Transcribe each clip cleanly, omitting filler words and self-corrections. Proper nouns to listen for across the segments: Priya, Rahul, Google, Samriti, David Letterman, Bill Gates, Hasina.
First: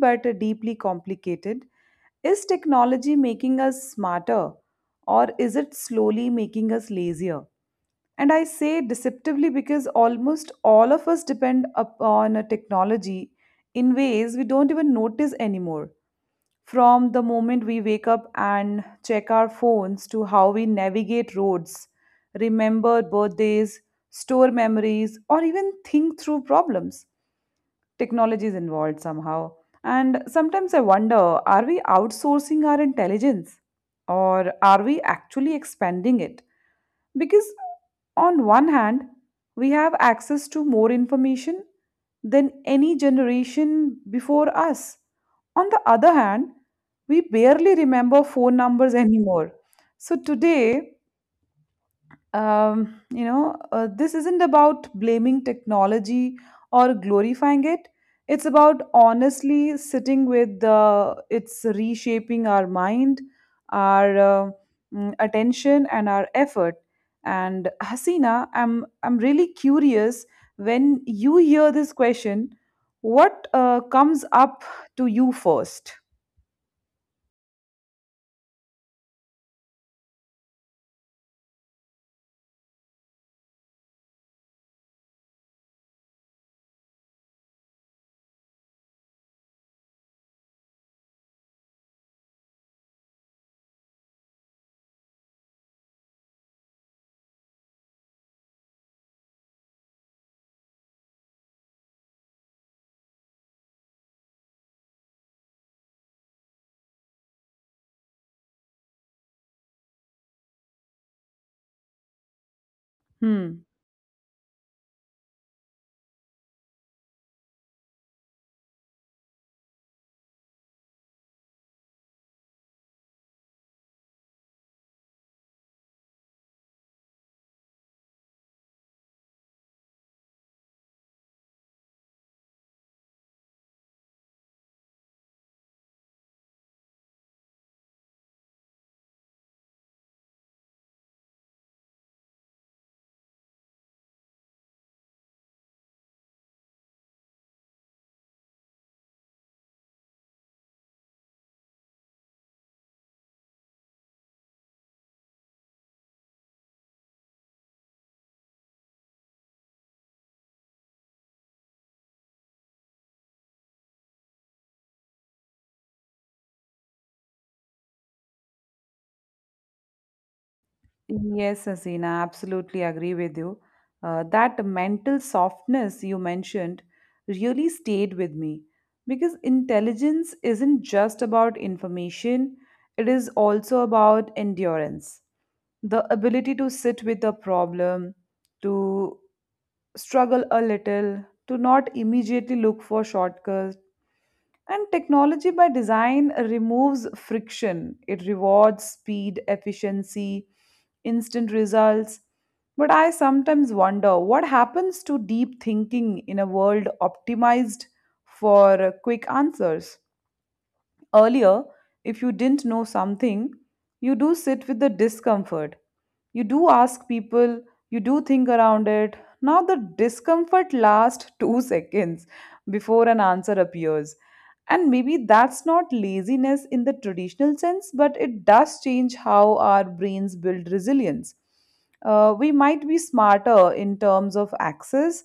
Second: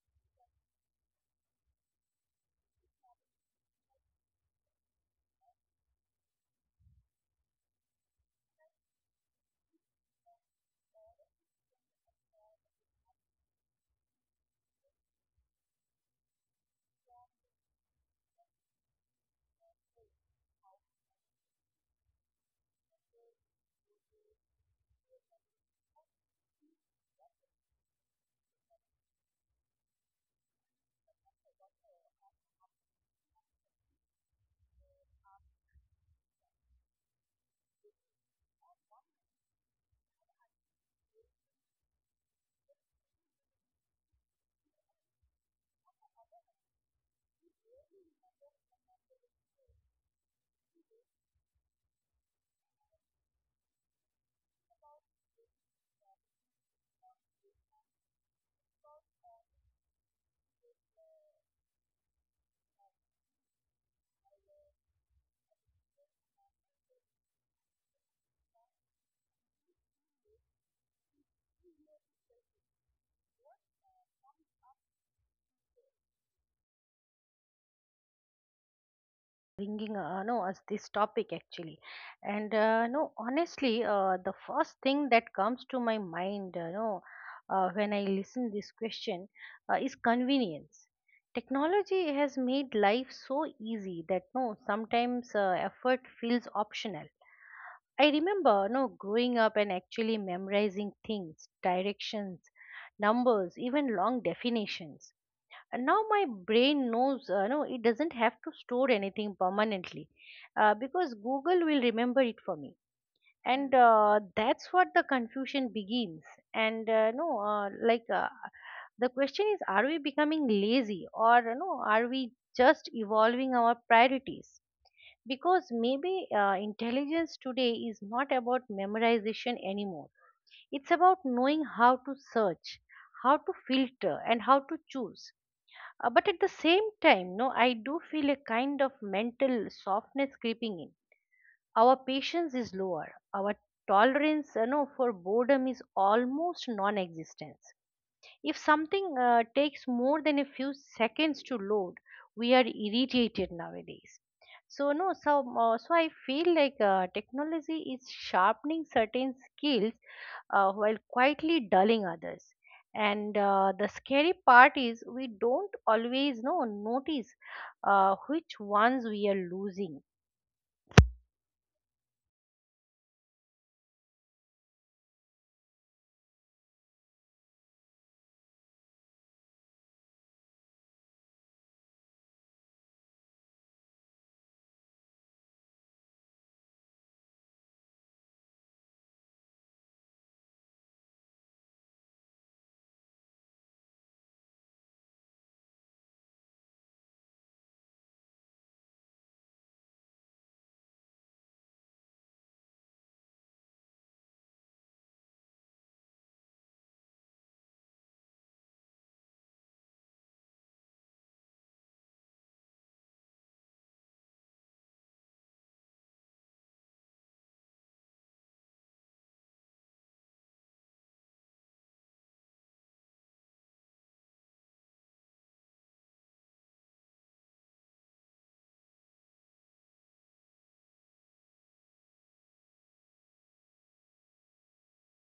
but deeply complicated. Is technology making us smarter, or is it slowly making us lazier? And I say deceptively because almost all of us depend upon a technology in ways we don't even notice anymore, from the moment we wake up and check our phones, to how we navigate roads, remember birthdays, store memories, or even think through problems. Technology is involved somehow. And sometimes I wonder, are we outsourcing our intelligence, or are we actually expanding it? Because, on one hand, we have access to more information than any generation before us. On the other hand, we barely remember phone numbers anymore. So today, this isn't about blaming technology or glorifying it. It's about honestly sitting with it's reshaping our mind, our uh, attention, and our effort. And Hasina, I'm really curious, when you hear this question, what comes up to you first? Bringing no us this topic actually. And no honestly, the first thing that comes to my mind no when I listen this question is convenience. Technology has made life so easy that no sometimes effort feels optional. I remember no growing up and actually memorizing things, directions, numbers, even long definitions. And now my brain knows it doesn't have to store anything permanently, because Google will remember it for me. Hmm. And that's what the confusion begins. And no like the question is, are we becoming lazy, or you know, are we just evolving our priorities? Because maybe intelligence today is not about memorization anymore. It's about knowing how to search, how to filter, and how to choose. But at the same time, no, I do feel a kind of mental softness creeping in. Our patience is lower. Our tolerance, you know, for boredom is almost non-existent. If something takes more than a few seconds to load, we are irritated nowadays. So no, so so I feel like technology is sharpening certain skills while quietly dulling others. And the scary part is we don't always know notice which ones we are losing. Yes, Hasina, absolutely agree with you. That mental softness you mentioned really stayed with me, because intelligence isn't just about information, it is also about endurance. The ability to sit with a problem, to struggle a little, to not immediately look for shortcuts. And technology by design removes friction. It rewards speed, efficiency, instant results. But I sometimes wonder what happens to deep thinking in a world optimized for quick answers. Earlier, if you didn't know something, you do sit with the discomfort. You do ask people, you do think around it. Now, the discomfort lasts 2 seconds before an answer appears. And maybe that's not laziness in the traditional sense, but it does change how our brains build resilience. We might be smarter in terms of access,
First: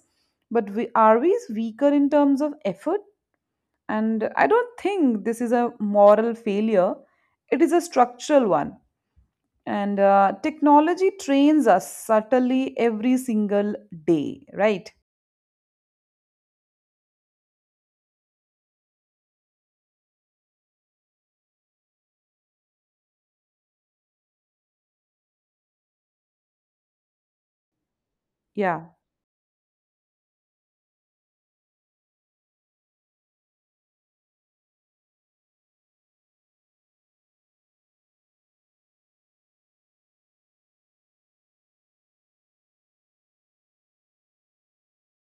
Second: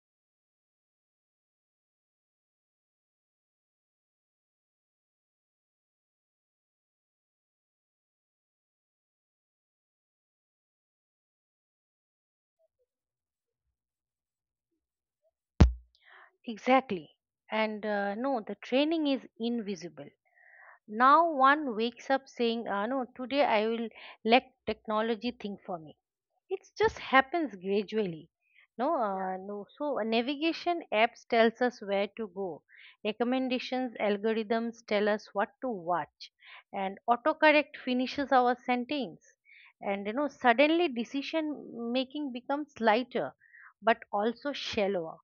but are we weaker in terms of effort? And I don't think this is a moral failure, it is a structural one. And technology trains us subtly every single day, right? Exactly. And no, the training is invisible. Now one wakes up saying, "No, today I will let technology think for me." It just happens gradually Yeah. no no so Navigation apps tells us where to go, recommendations algorithms tell us what to watch, and autocorrect finishes our sentence. And you know, suddenly decision making becomes lighter, but also shallower.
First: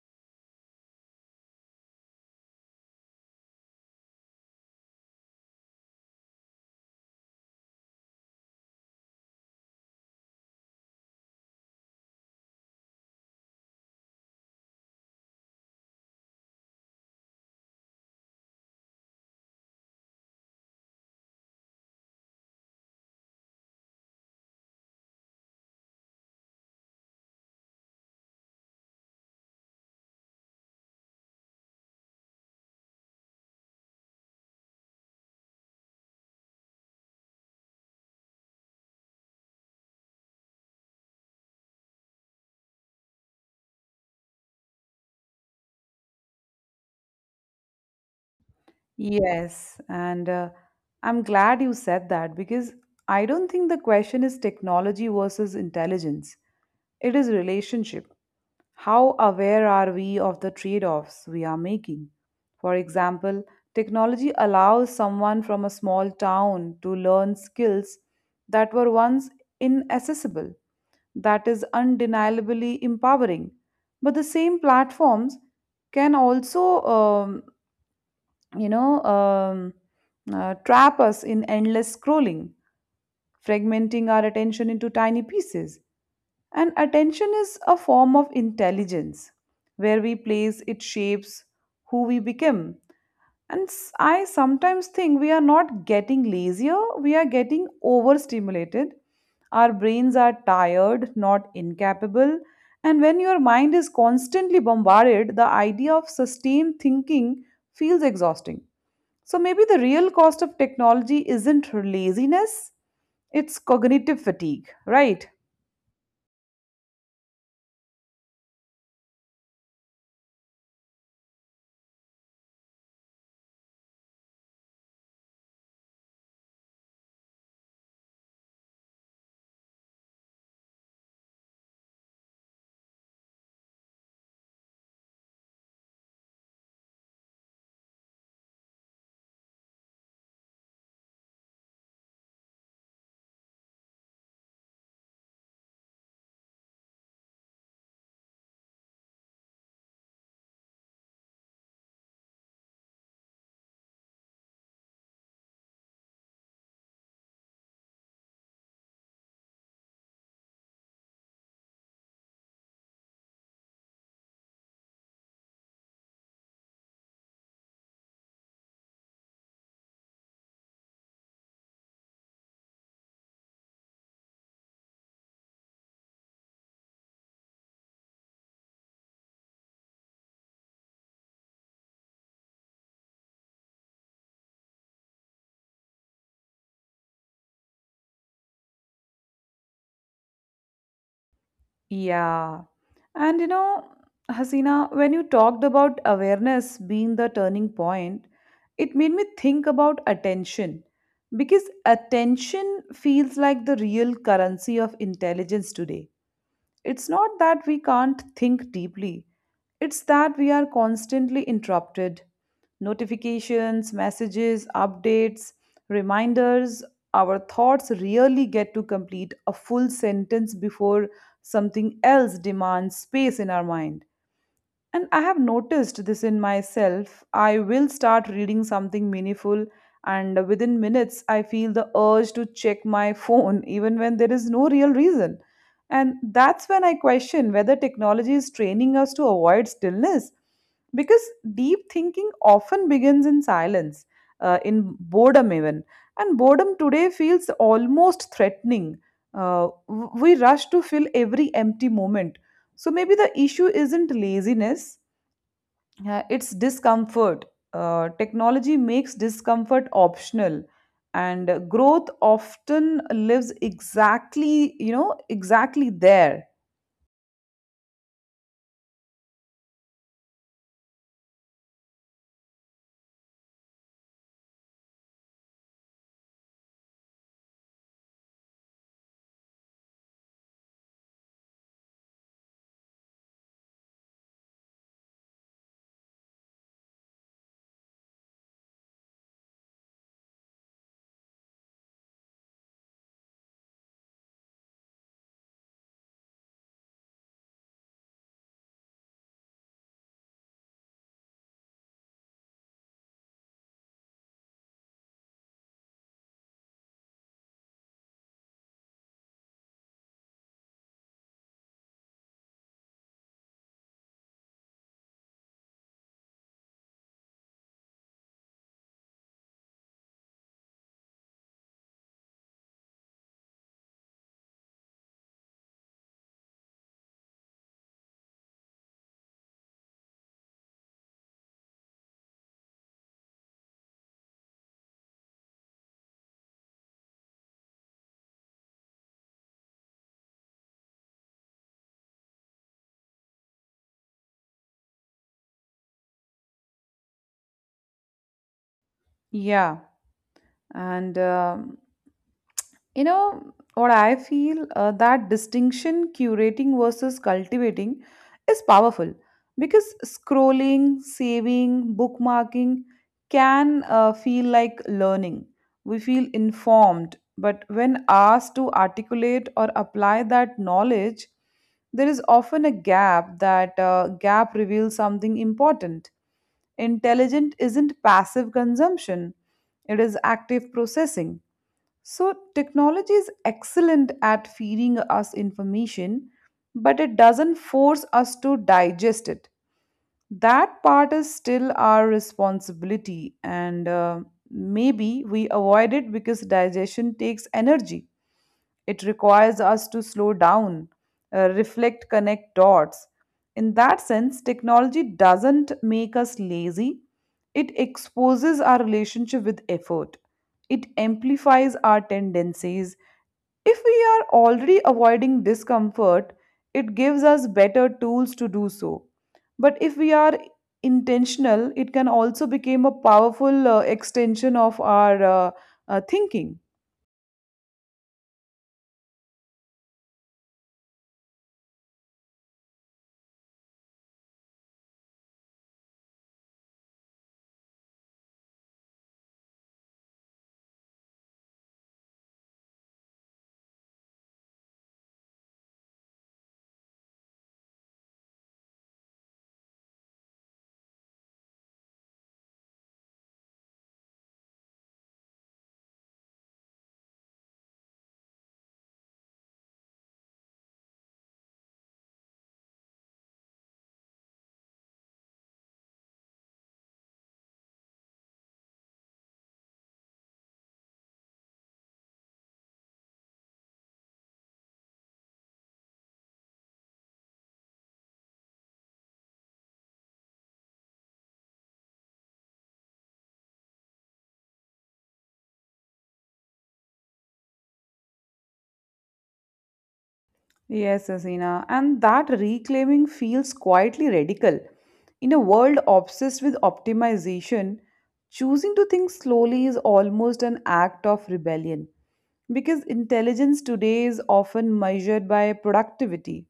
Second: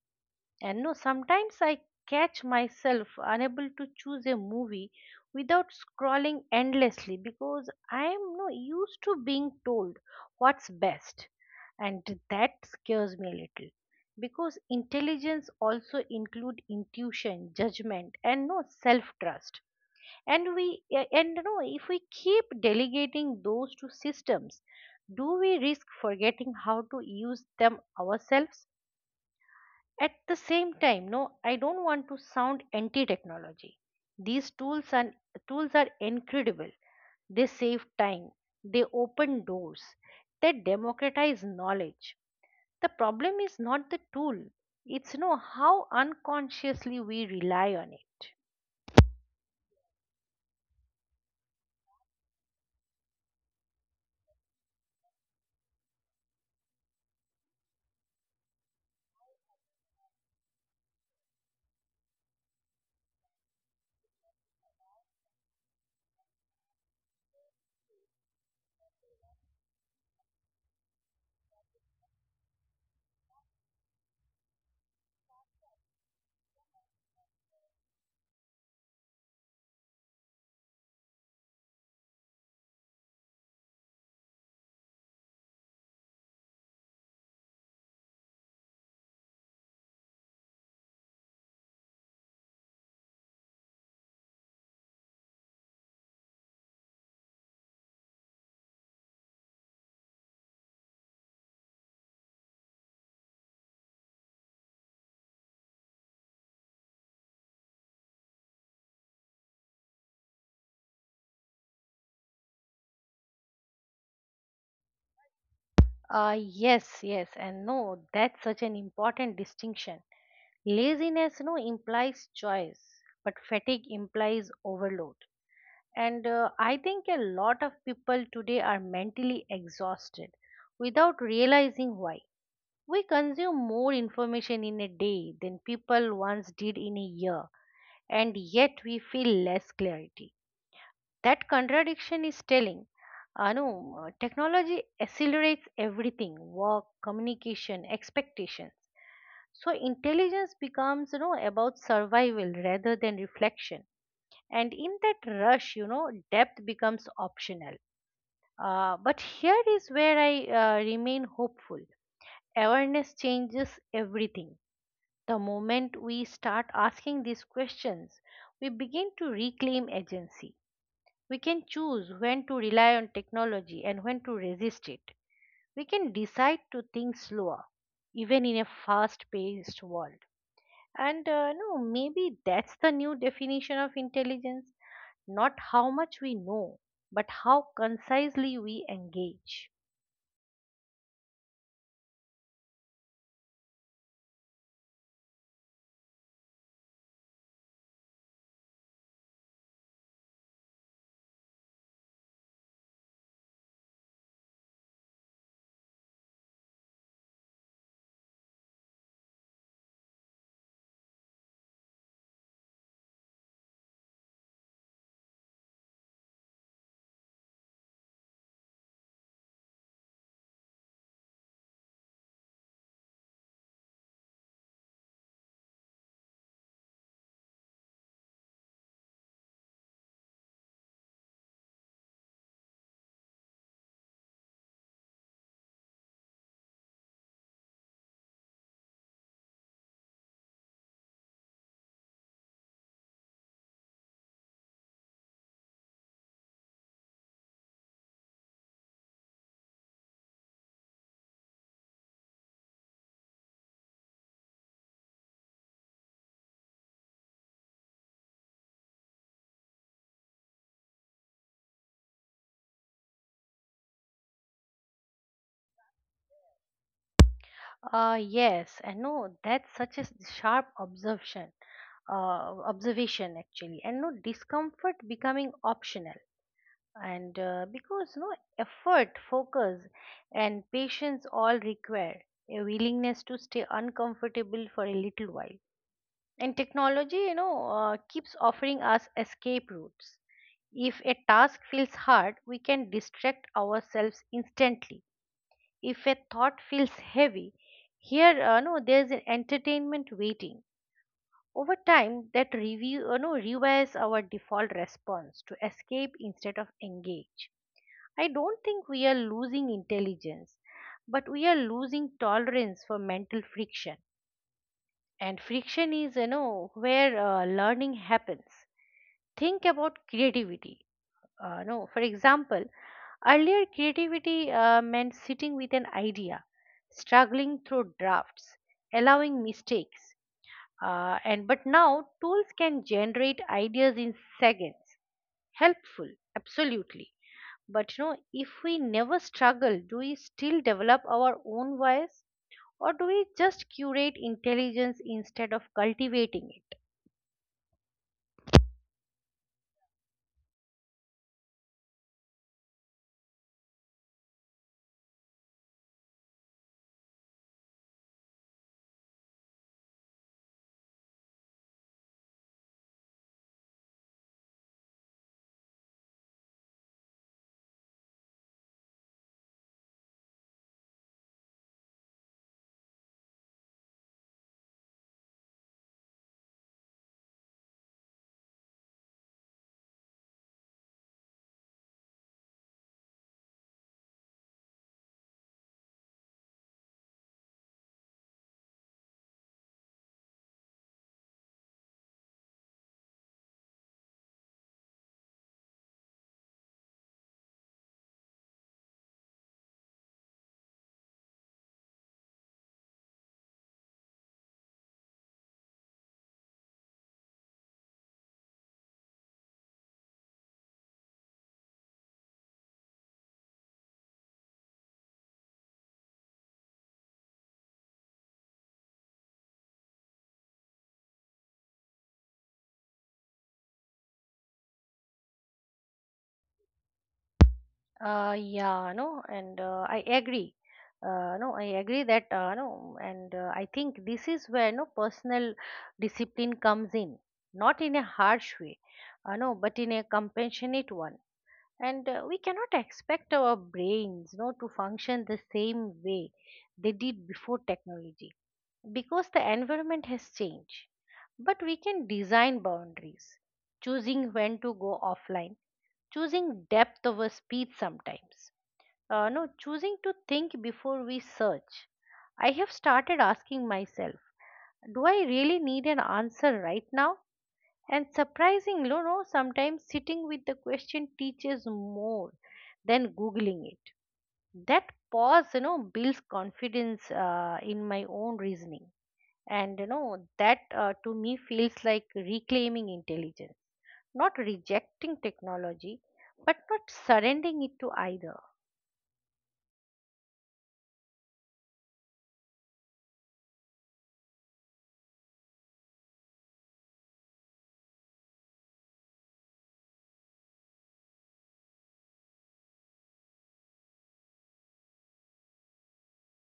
And no, sometimes I catch myself unable to choose a movie without scrolling endlessly because I am no used to being told what's best. And that scares me a little because intelligence also include intuition, judgment, and no self-trust. And we a- and no if we keep delegating those to systems, do we risk forgetting how to use them ourselves? At the same time, I don't want to sound anti-technology. These tools are incredible. They save time, they open doors, they democratize knowledge. The problem is not the tool, it's no how unconsciously we rely on it. Yes, and I'm glad you said that, because I don't think the question is technology versus intelligence. It is relationship. How aware are we of the trade-offs we are making? For example, technology allows someone from a small town to learn skills that were once inaccessible. That is undeniably empowering. But the same platforms can also you know, um, trap us in endless scrolling, fragmenting our attention into tiny pieces. And attention is a form of intelligence. Where we place it shapes who we become. And I sometimes think we are not getting lazier, we are getting overstimulated. Our brains are tired, not incapable. And when your mind is constantly bombarded, the idea of sustained thinking feels exhausting. So maybe the real cost of technology isn't laziness, it's cognitive fatigue, right? Yes, yes, and no, that's such an important distinction. Laziness, no, implies choice, but fatigue implies overload. And I think a lot of people today are mentally exhausted without realizing why. We consume more information in a day than people once did in a year, and yet we feel less clarity. That contradiction is telling. Anu, technology accelerates everything: work, communication, expectations. So intelligence becomes, you know, about survival rather than reflection. And in that rush, you know, depth becomes optional. But here is where I remain hopeful. Awareness changes everything. The moment we start asking these questions, we begin to reclaim agency. We can choose when to rely on technology and when to resist it. We can decide to think slower, even in a fast paced world. And no, maybe that's the new definition of intelligence: not how much we know, but how concisely we engage. Yeah. And you know, Hasina, when you talked about awareness being the turning point, it made me think about attention, because attention feels like the real currency of intelligence today. It's not that we can't think deeply, it's that we are constantly interrupted. Notifications, messages, updates, reminders, our thoughts really get to complete a full sentence before something else demands space in our mind. And I have noticed this in myself. I will start reading something meaningful, and within minutes, I feel the urge to check my phone, even when there is no real reason. And that's when I question whether technology is training us to avoid stillness. Because deep thinking often begins in silence, in boredom, even. And boredom today feels almost threatening. We rush to fill every empty moment. So maybe the issue isn't laziness, it's discomfort. Technology makes discomfort optional, and growth often lives exactly there. Yes, I know that's such a sharp uh, observation actually, and no discomfort becoming optional. And because no effort, focus, and patience all require a willingness to stay uncomfortable for a little while, and technology, you know, keeps offering us escape routes. If a task feels hard, we can distract ourselves instantly. If a thought feels heavy, here no there's an entertainment waiting. Over time, that review no rewires our default response to escape instead of engage. I don't think we are losing intelligence, but we are losing tolerance for mental friction. And friction is, you know, where learning happens. Think about creativity. No, For example, earlier creativity meant sitting with an idea, struggling through drafts, allowing mistakes. And But now tools can generate ideas in seconds. Helpful, absolutely. But you know, if we never struggle, do we still develop our own voice, or do we just curate intelligence instead of cultivating it? Yeah. And you know, what I feel, that distinction, curating versus cultivating, is powerful, because scrolling, saving, bookmarking can feel like learning. We feel informed, but when asked to articulate or apply that knowledge, there is often a gap. That gap reveals something important. Intelligent isn't passive consumption, it is active processing. So, technology is excellent at feeding us information, but it doesn't force us to digest it. That part is still our responsibility, and maybe we avoid it because digestion takes energy. It requires us to slow down, reflect, connect dots. In that sense, technology doesn't make us lazy, it exposes our relationship with effort, it amplifies our tendencies. If we are already avoiding discomfort, it gives us better tools to do so. But if we are intentional, it can also become a powerful extension of our thinking. Yeah, and I agree. No, I agree that no, and I think this is where no personal discipline comes in, not in a harsh way, no, but in a compassionate one. And we cannot expect our brains, you know, to function the same way they did before technology, because the environment has changed. But we can design boundaries: choosing when to go offline, choosing depth over speed sometimes, no choosing to think before we search. I have started asking myself, do I really need an answer right now? And surprisingly, you know, sometimes sitting with the question teaches more than Googling it. That pause, you know, builds confidence in my own reasoning. And you know, that to me feels like reclaiming intelligence, not rejecting technology, but not surrendering it to either. Yes, Asina. And that reclaiming feels quietly radical. In a world obsessed with optimization, choosing to think slowly is almost an act of rebellion, because intelligence today is often measured by productivity,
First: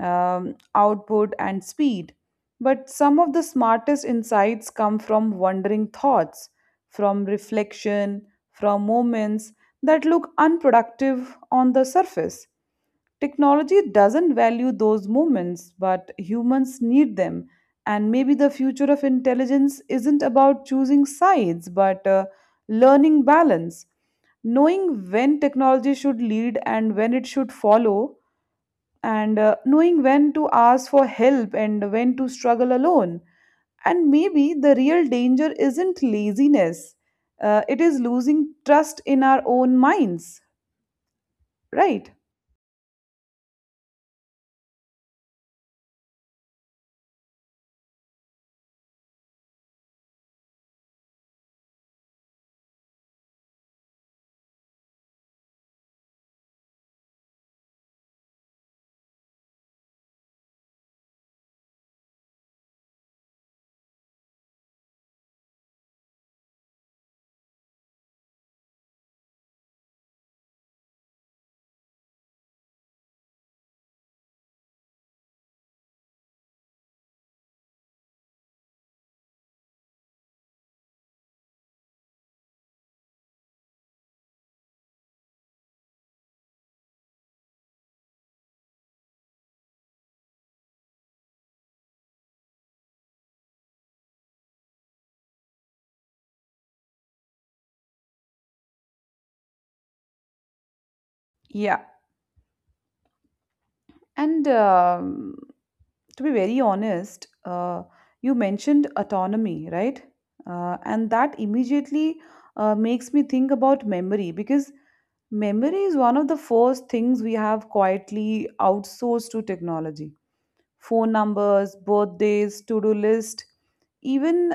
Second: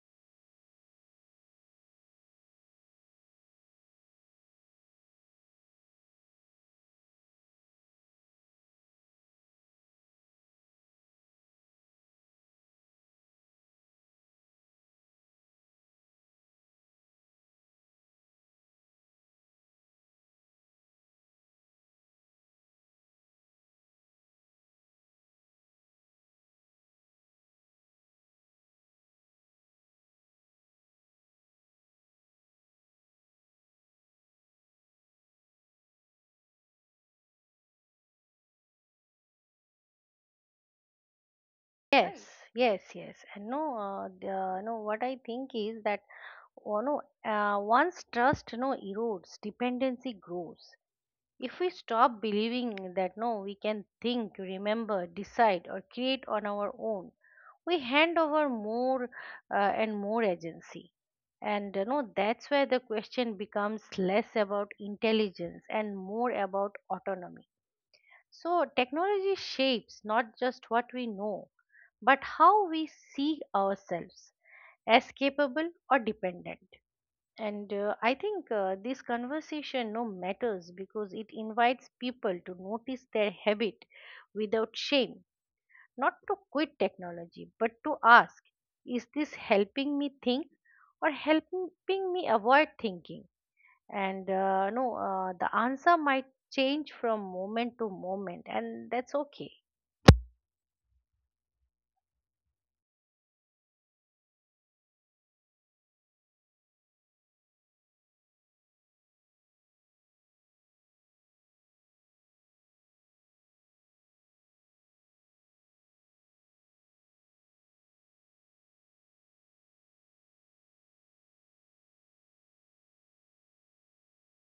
output, and speed. But some of the smartest insights come from wandering thoughts, from reflection, from moments that look unproductive on the surface. Technology doesn't value those moments, but humans need them. And maybe the future of intelligence isn't about choosing sides, but learning balance, knowing when technology should lead and when it should follow, and knowing when to ask for help and when to struggle alone. And maybe the real danger isn't laziness, it is losing trust in our own minds, right? Yes, right. Yes, yes. And no, the, no, what I think is that oh, no, once trust erodes, dependency grows. If we stop believing that no, we can think, remember, decide, or create on our own, we hand over more and more agency. And you know, that's where the question becomes less about intelligence and more about autonomy. So technology shapes not just what we know, but how we see ourselves, as capable or dependent. And I think this conversation no matters because it invites people to notice their habit without shame, not to quit technology, but to ask, is this helping me think or helping me avoid thinking? And no the answer might change from moment to moment, and that's okay. Yeah. And to be very honest, you mentioned autonomy, right? And that immediately makes me think about memory, because memory is one of the first things we have quietly outsourced to technology: phone numbers, birthdays, to-do list, even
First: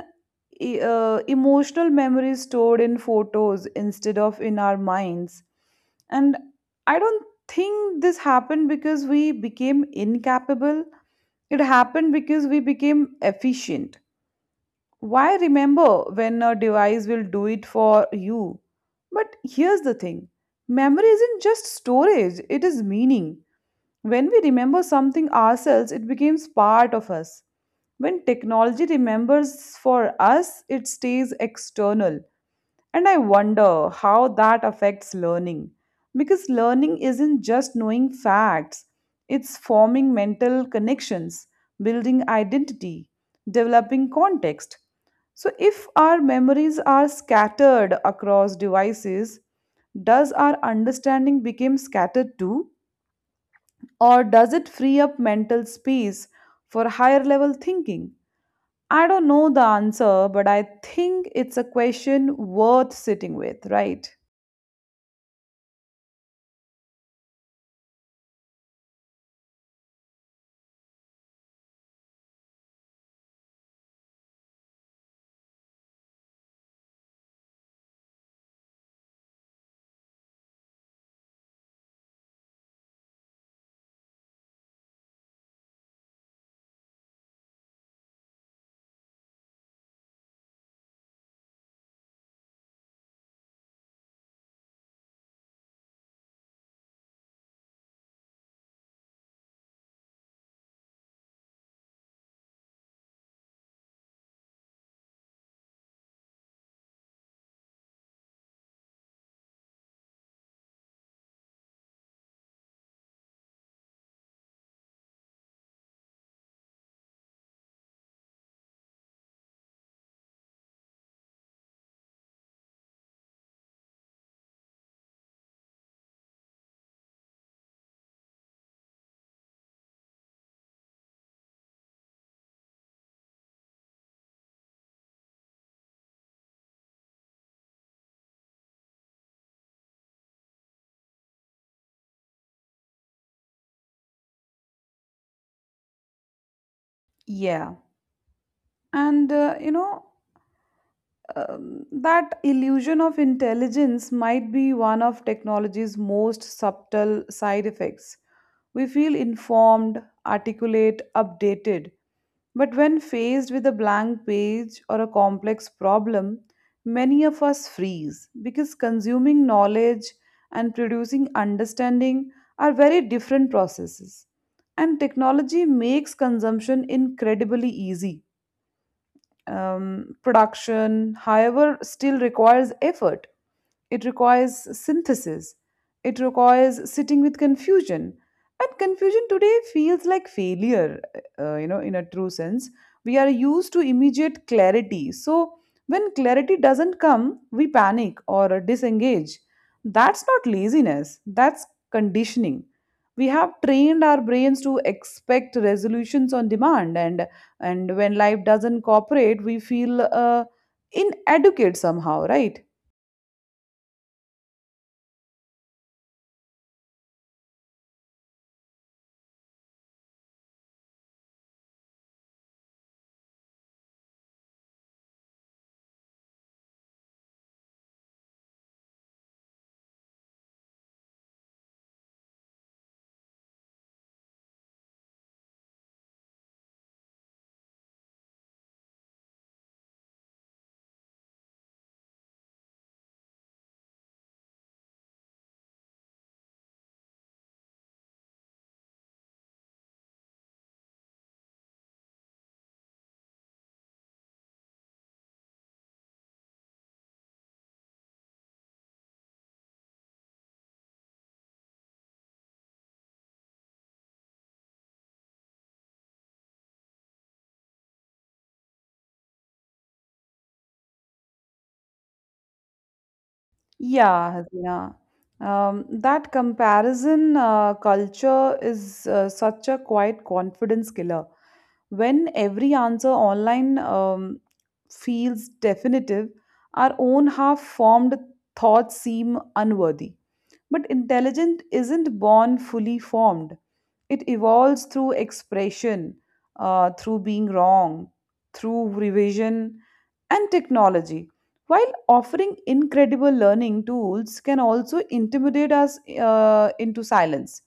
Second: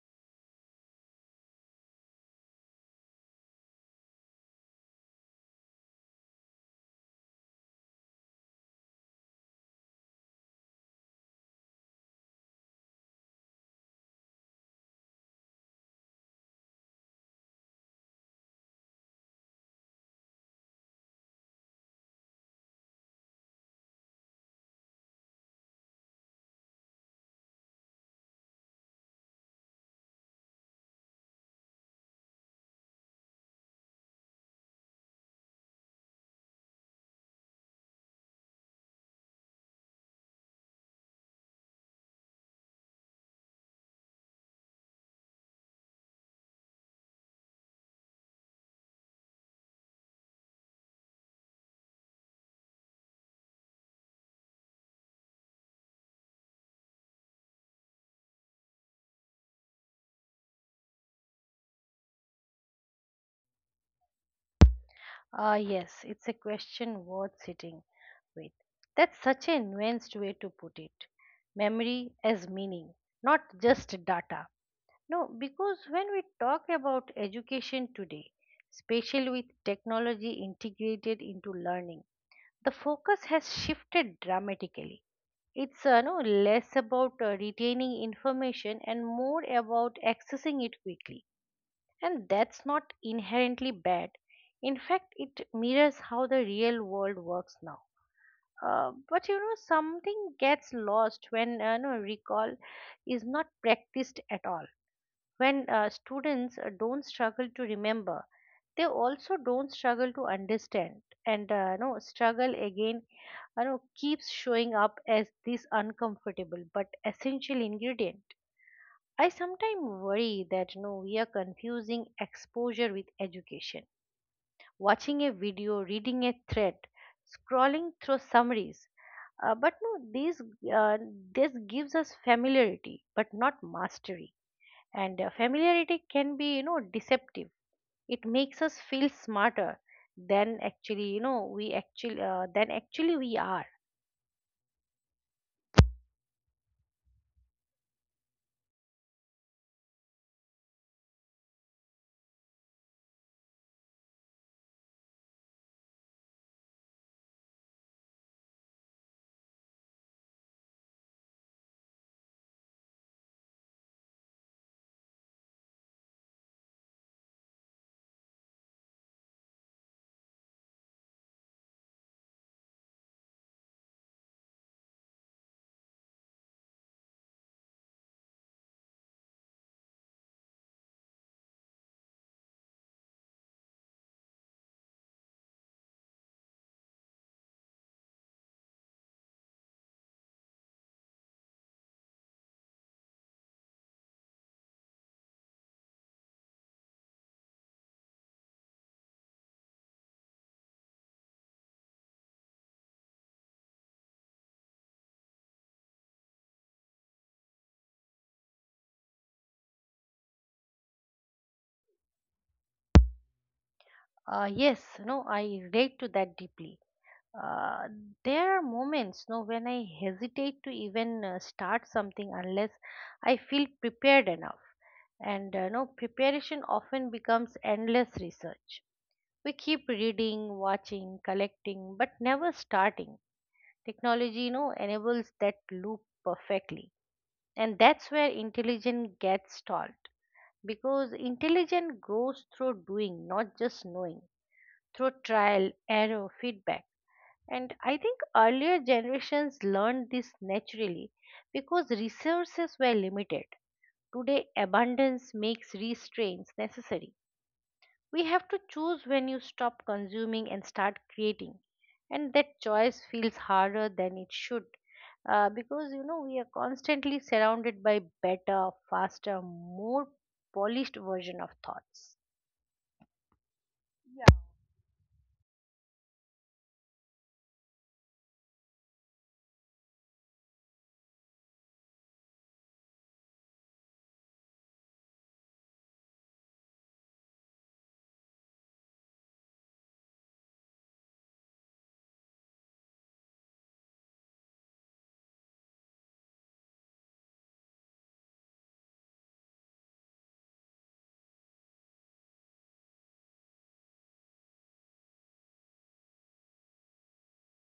emotional memories stored in photos instead of in our minds. And I don't think this happened because we became incapable. It happened because we became efficient. Why remember when a device will do it for you? But here's the thing: memory isn't just storage, it is meaning. When we remember something ourselves, it becomes part of us. When technology remembers for us, it stays external. And I wonder how that affects learning. Because learning isn't just knowing facts, it's forming mental connections, building identity, developing context. So, if our memories are scattered across devices, does our understanding become scattered too? Or does it free up mental space for higher level thinking? I don't know the answer, but I think it's a question worth sitting with, right? Ah, yes, it's a question worth sitting with. That's such a nuanced way to put it. Memory as meaning, not just data. No, because when we talk about education today, especially with technology integrated into learning, the focus has shifted dramatically. It's no less about retaining information and more about accessing it quickly, and that's not inherently bad. In fact, it mirrors how the real world works now. But you know, something gets lost when recall is not practiced at all. When students don't struggle to remember, they also don't struggle to understand. And no struggle again, you know, keeps showing up as this uncomfortable but essential ingredient. I sometimes worry that, you know, we are confusing exposure with education. Watching a video, reading a thread, scrolling through summaries. But no, this uh, this gives us familiarity, but not mastery. And familiarity can be, you know, deceptive. It makes us feel smarter than actually we are. Yeah. And, that illusion of intelligence might be one of technology's most subtle side effects. We feel informed, articulate, updated. But when faced with a blank page or a complex problem, many of us freeze, because consuming knowledge and producing understanding are very different processes. And technology makes consumption incredibly easy. Production, however, still requires effort. It requires synthesis. It requires sitting with confusion. And confusion today feels like failure, in a true sense. We are used to immediate clarity. So when clarity doesn't come, we panic or disengage. That's not laziness, that's conditioning. We have trained our brains to expect resolutions on demand, and when life doesn't cooperate, we feel inadequate somehow, right? Yes, no, I relate to that deeply. Uh, there are moments, no, when I hesitate to even start something unless I feel prepared enough. And no, preparation often becomes endless research. We keep reading, watching, collecting, but never starting. Technology, you know, enables that loop perfectly, and that's where intelligence gets stalled because intelligence grows through doing, not just knowing, through trial, error, feedback. And I think earlier generations learned this naturally because resources were limited. Today, abundance makes restraints necessary. We have to choose when you stop consuming and start creating. And that choice feels harder than it should. Because you know, we are constantly surrounded by better, faster, more polished version of thoughts. Yeah, Hasina. That comparison culture is such a quiet confidence killer. When every answer online feels definitive, our own half formed thoughts seem unworthy. But intelligence isn't born fully formed, it evolves through expression, through being wrong, through revision, and technology, while offering incredible learning tools, can also intimidate us into silence.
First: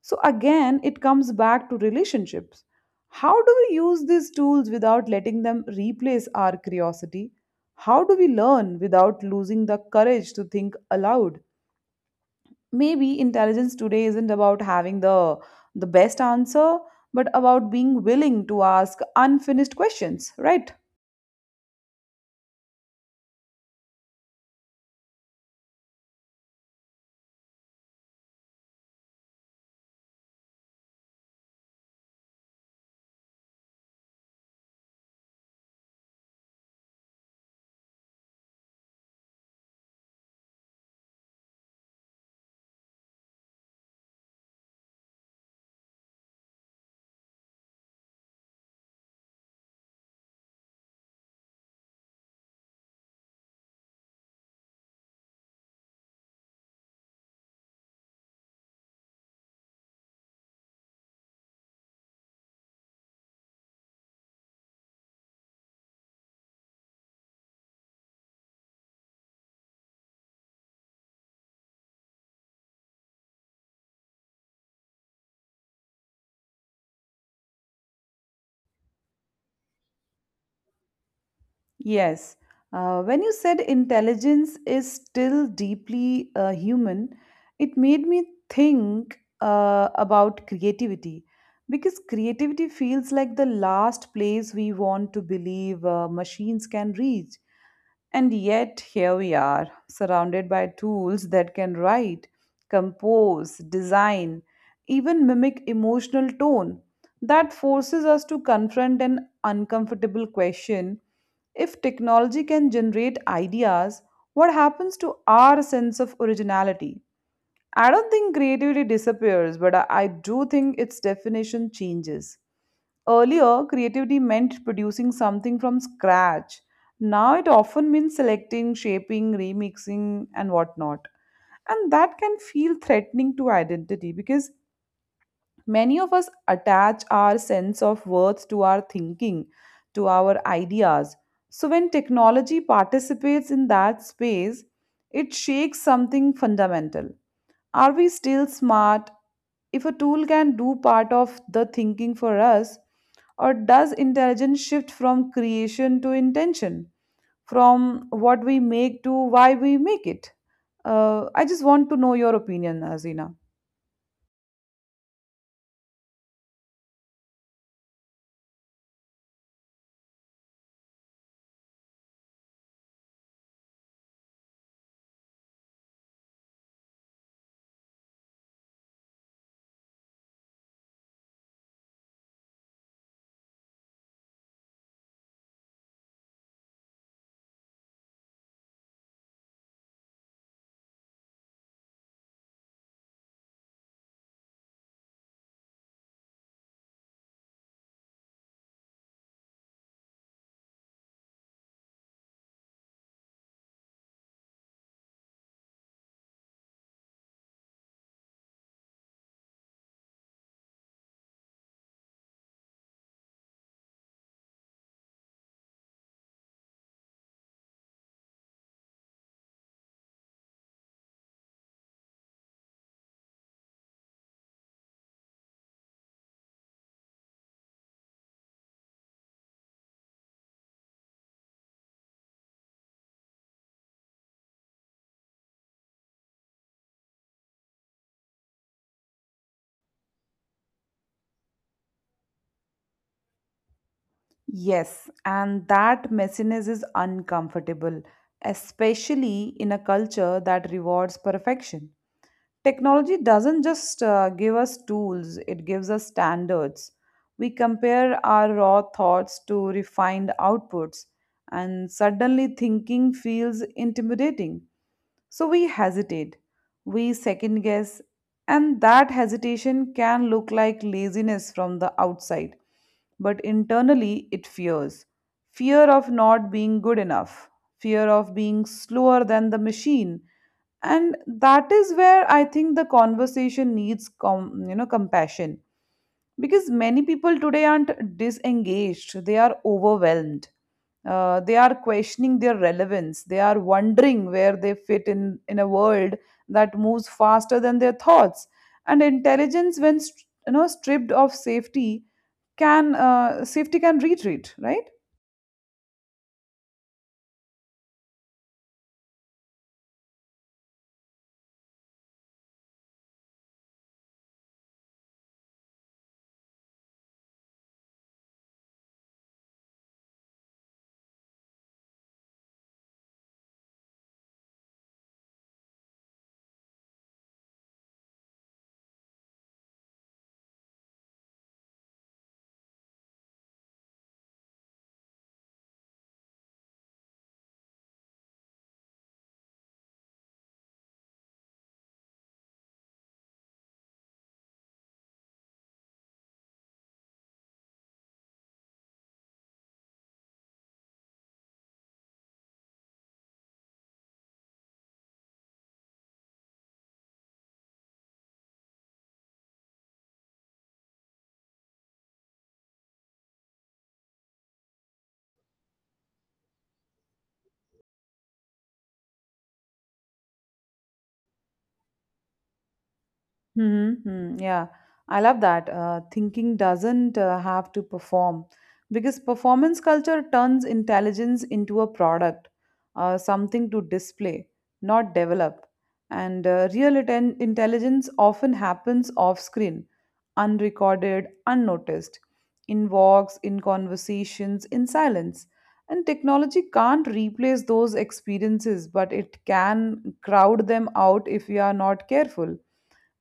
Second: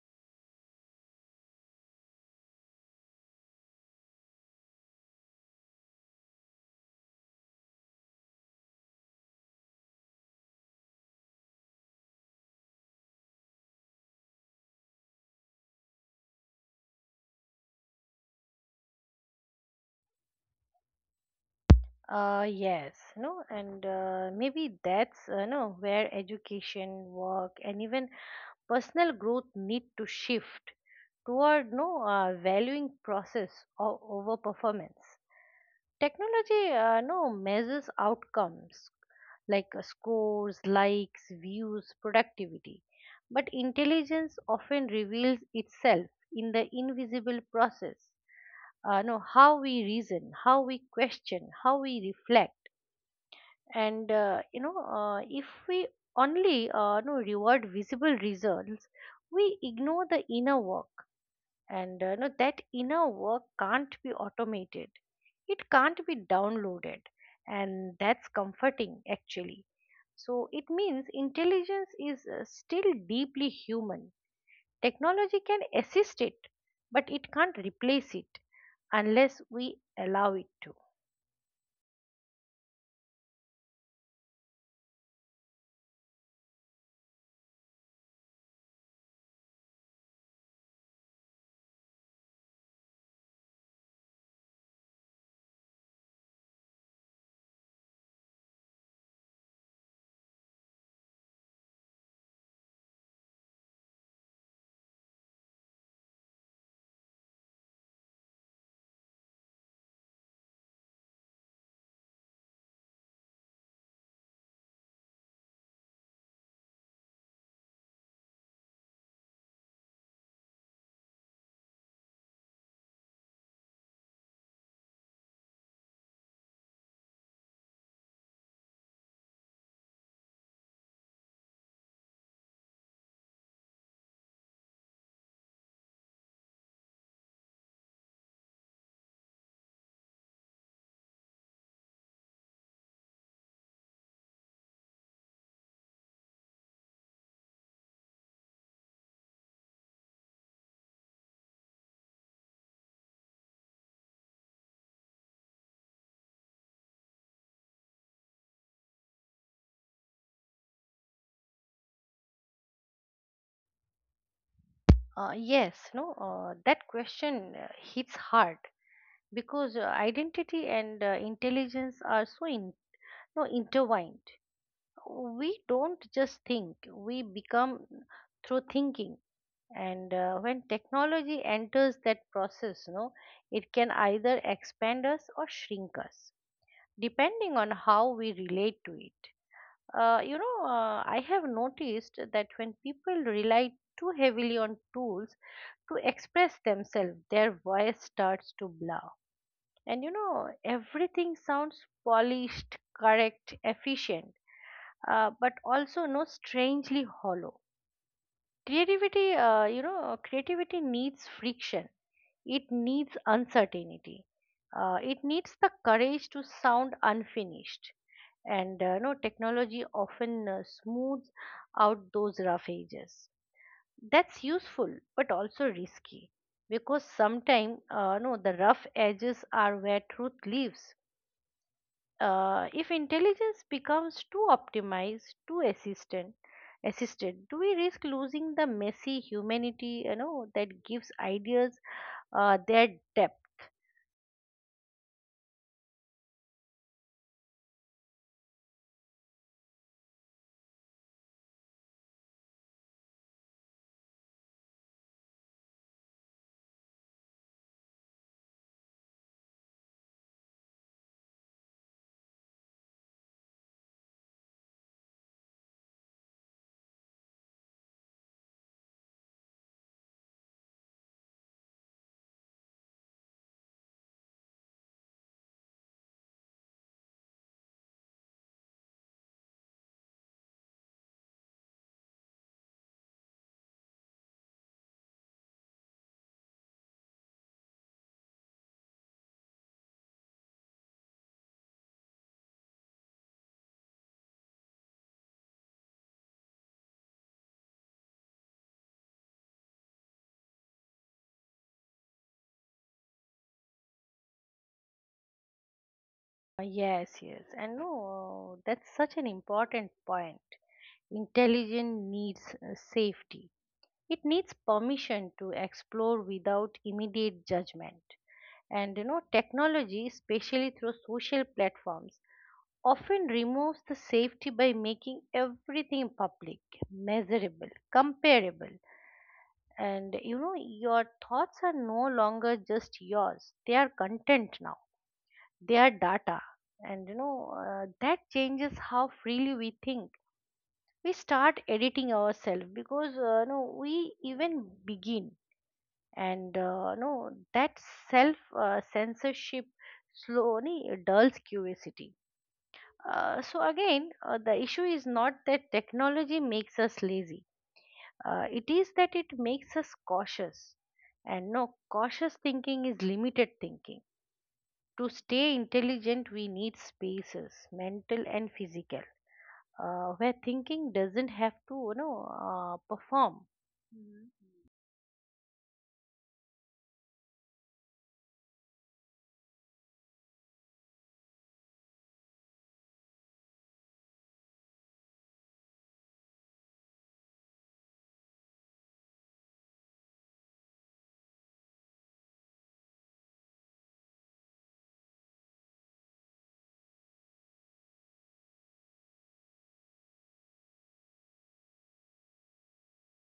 So, again, it comes back to relationships. How do we use these tools without letting them replace our curiosity? How do we learn without losing the courage to think aloud? Maybe intelligence today isn't about having the best answer, but about being willing to ask unfinished questions, right? Yes, and maybe that's no where education, work, and even personal growth need to shift toward no valuing process over performance. Technology no measures outcomes like scores, likes, views, productivity, but intelligence often reveals itself in the invisible process, no how we reason, how we question, how we reflect. And you know, if we only no reward visible results, we ignore the inner work. And that inner work can't be automated, it can't be downloaded, and that's comforting actually. So it means intelligence is still deeply human. Technology can assist it, but it can't replace it unless we allow it to. Yes. When you said intelligence is still deeply human, it made me think about creativity, because creativity feels like the last place we want to believe machines can reach. And yet, here we are, surrounded by tools that can write, compose, design, even mimic emotional tone. That forces us to confront an uncomfortable question: if technology can generate ideas, what happens to our sense of originality? I don't think creativity disappears, but I do think its definition changes. Earlier, creativity meant producing something from scratch. Now it often means selecting, shaping, remixing, and whatnot. And that can feel threatening to identity, because many of us attach our sense of worth to our thinking, to our ideas. So, when technology participates in that space, it shakes something fundamental. Are we still smart if a tool can do part of the thinking for us? Or does intelligence shift from creation to intention, from what we make to why we make it? I just want to know your opinion, Azina. Yes, no, that question hits hard because identity and intelligence are so in, no, intertwined. We don't just think, we become through thinking. And when technology enters that process, no, it can either expand us or shrink us, depending on how we relate to it. You know, I have noticed that when people rely too heavily on tools to express themselves, their voice starts to blur. And you know, everything sounds polished, correct, efficient, but also no strangely hollow. Creativity needs friction. It needs uncertainty. It needs the courage to sound unfinished. And no, technology often smooths out those rough edges. That's useful, but also risky because sometimes, no, the rough edges are where truth lives. If intelligence becomes too optimized, too assisted, do we risk losing the messy humanity, that gives ideas their depth? Yes, and that messiness is uncomfortable, especially in a culture that rewards perfection. Technology doesn't just give us tools, it gives us standards. We compare our raw thoughts to refined outputs, and suddenly thinking feels intimidating. So we hesitate, we second guess, and that hesitation can look like laziness from the outside, but internally it fears. Fear of not being good enough, fear of being slower than the machine, and that is where I think the conversation needs compassion, because many people today aren't disengaged, they are overwhelmed. They are questioning their relevance, they are wondering where they fit in a world that moves faster than their thoughts. And intelligence, when stripped of safety, can safety can retreat, right? Yes, yes, and no, that's such an important point. Intelligence needs safety. It needs permission to explore without immediate judgment. And technology, especially through social platforms, often removes the safety by making everything public, measurable, comparable. And your thoughts are no longer just yours, they are content now, they are data. And that changes how freely we think. We start editing ourselves because no, we even begin, and no, that self censorship slowly dulls curiosity. So again, the issue is not that technology makes us lazy. It is that it makes us cautious. And no, cautious thinking is limited thinking. To stay intelligent, we need spaces, mental and physical, where thinking doesn't have to, perform. Mm-hmm. Hmm. Mm-hmm. Yeah, I love that. Thinking doesn't have to perform because performance culture turns intelligence into a product, something to display, not develop. And real intelligence often happens off screen, unrecorded, unnoticed, in walks, in conversations, in silence. And technology can't replace those experiences, but it can crowd them out if we are not careful.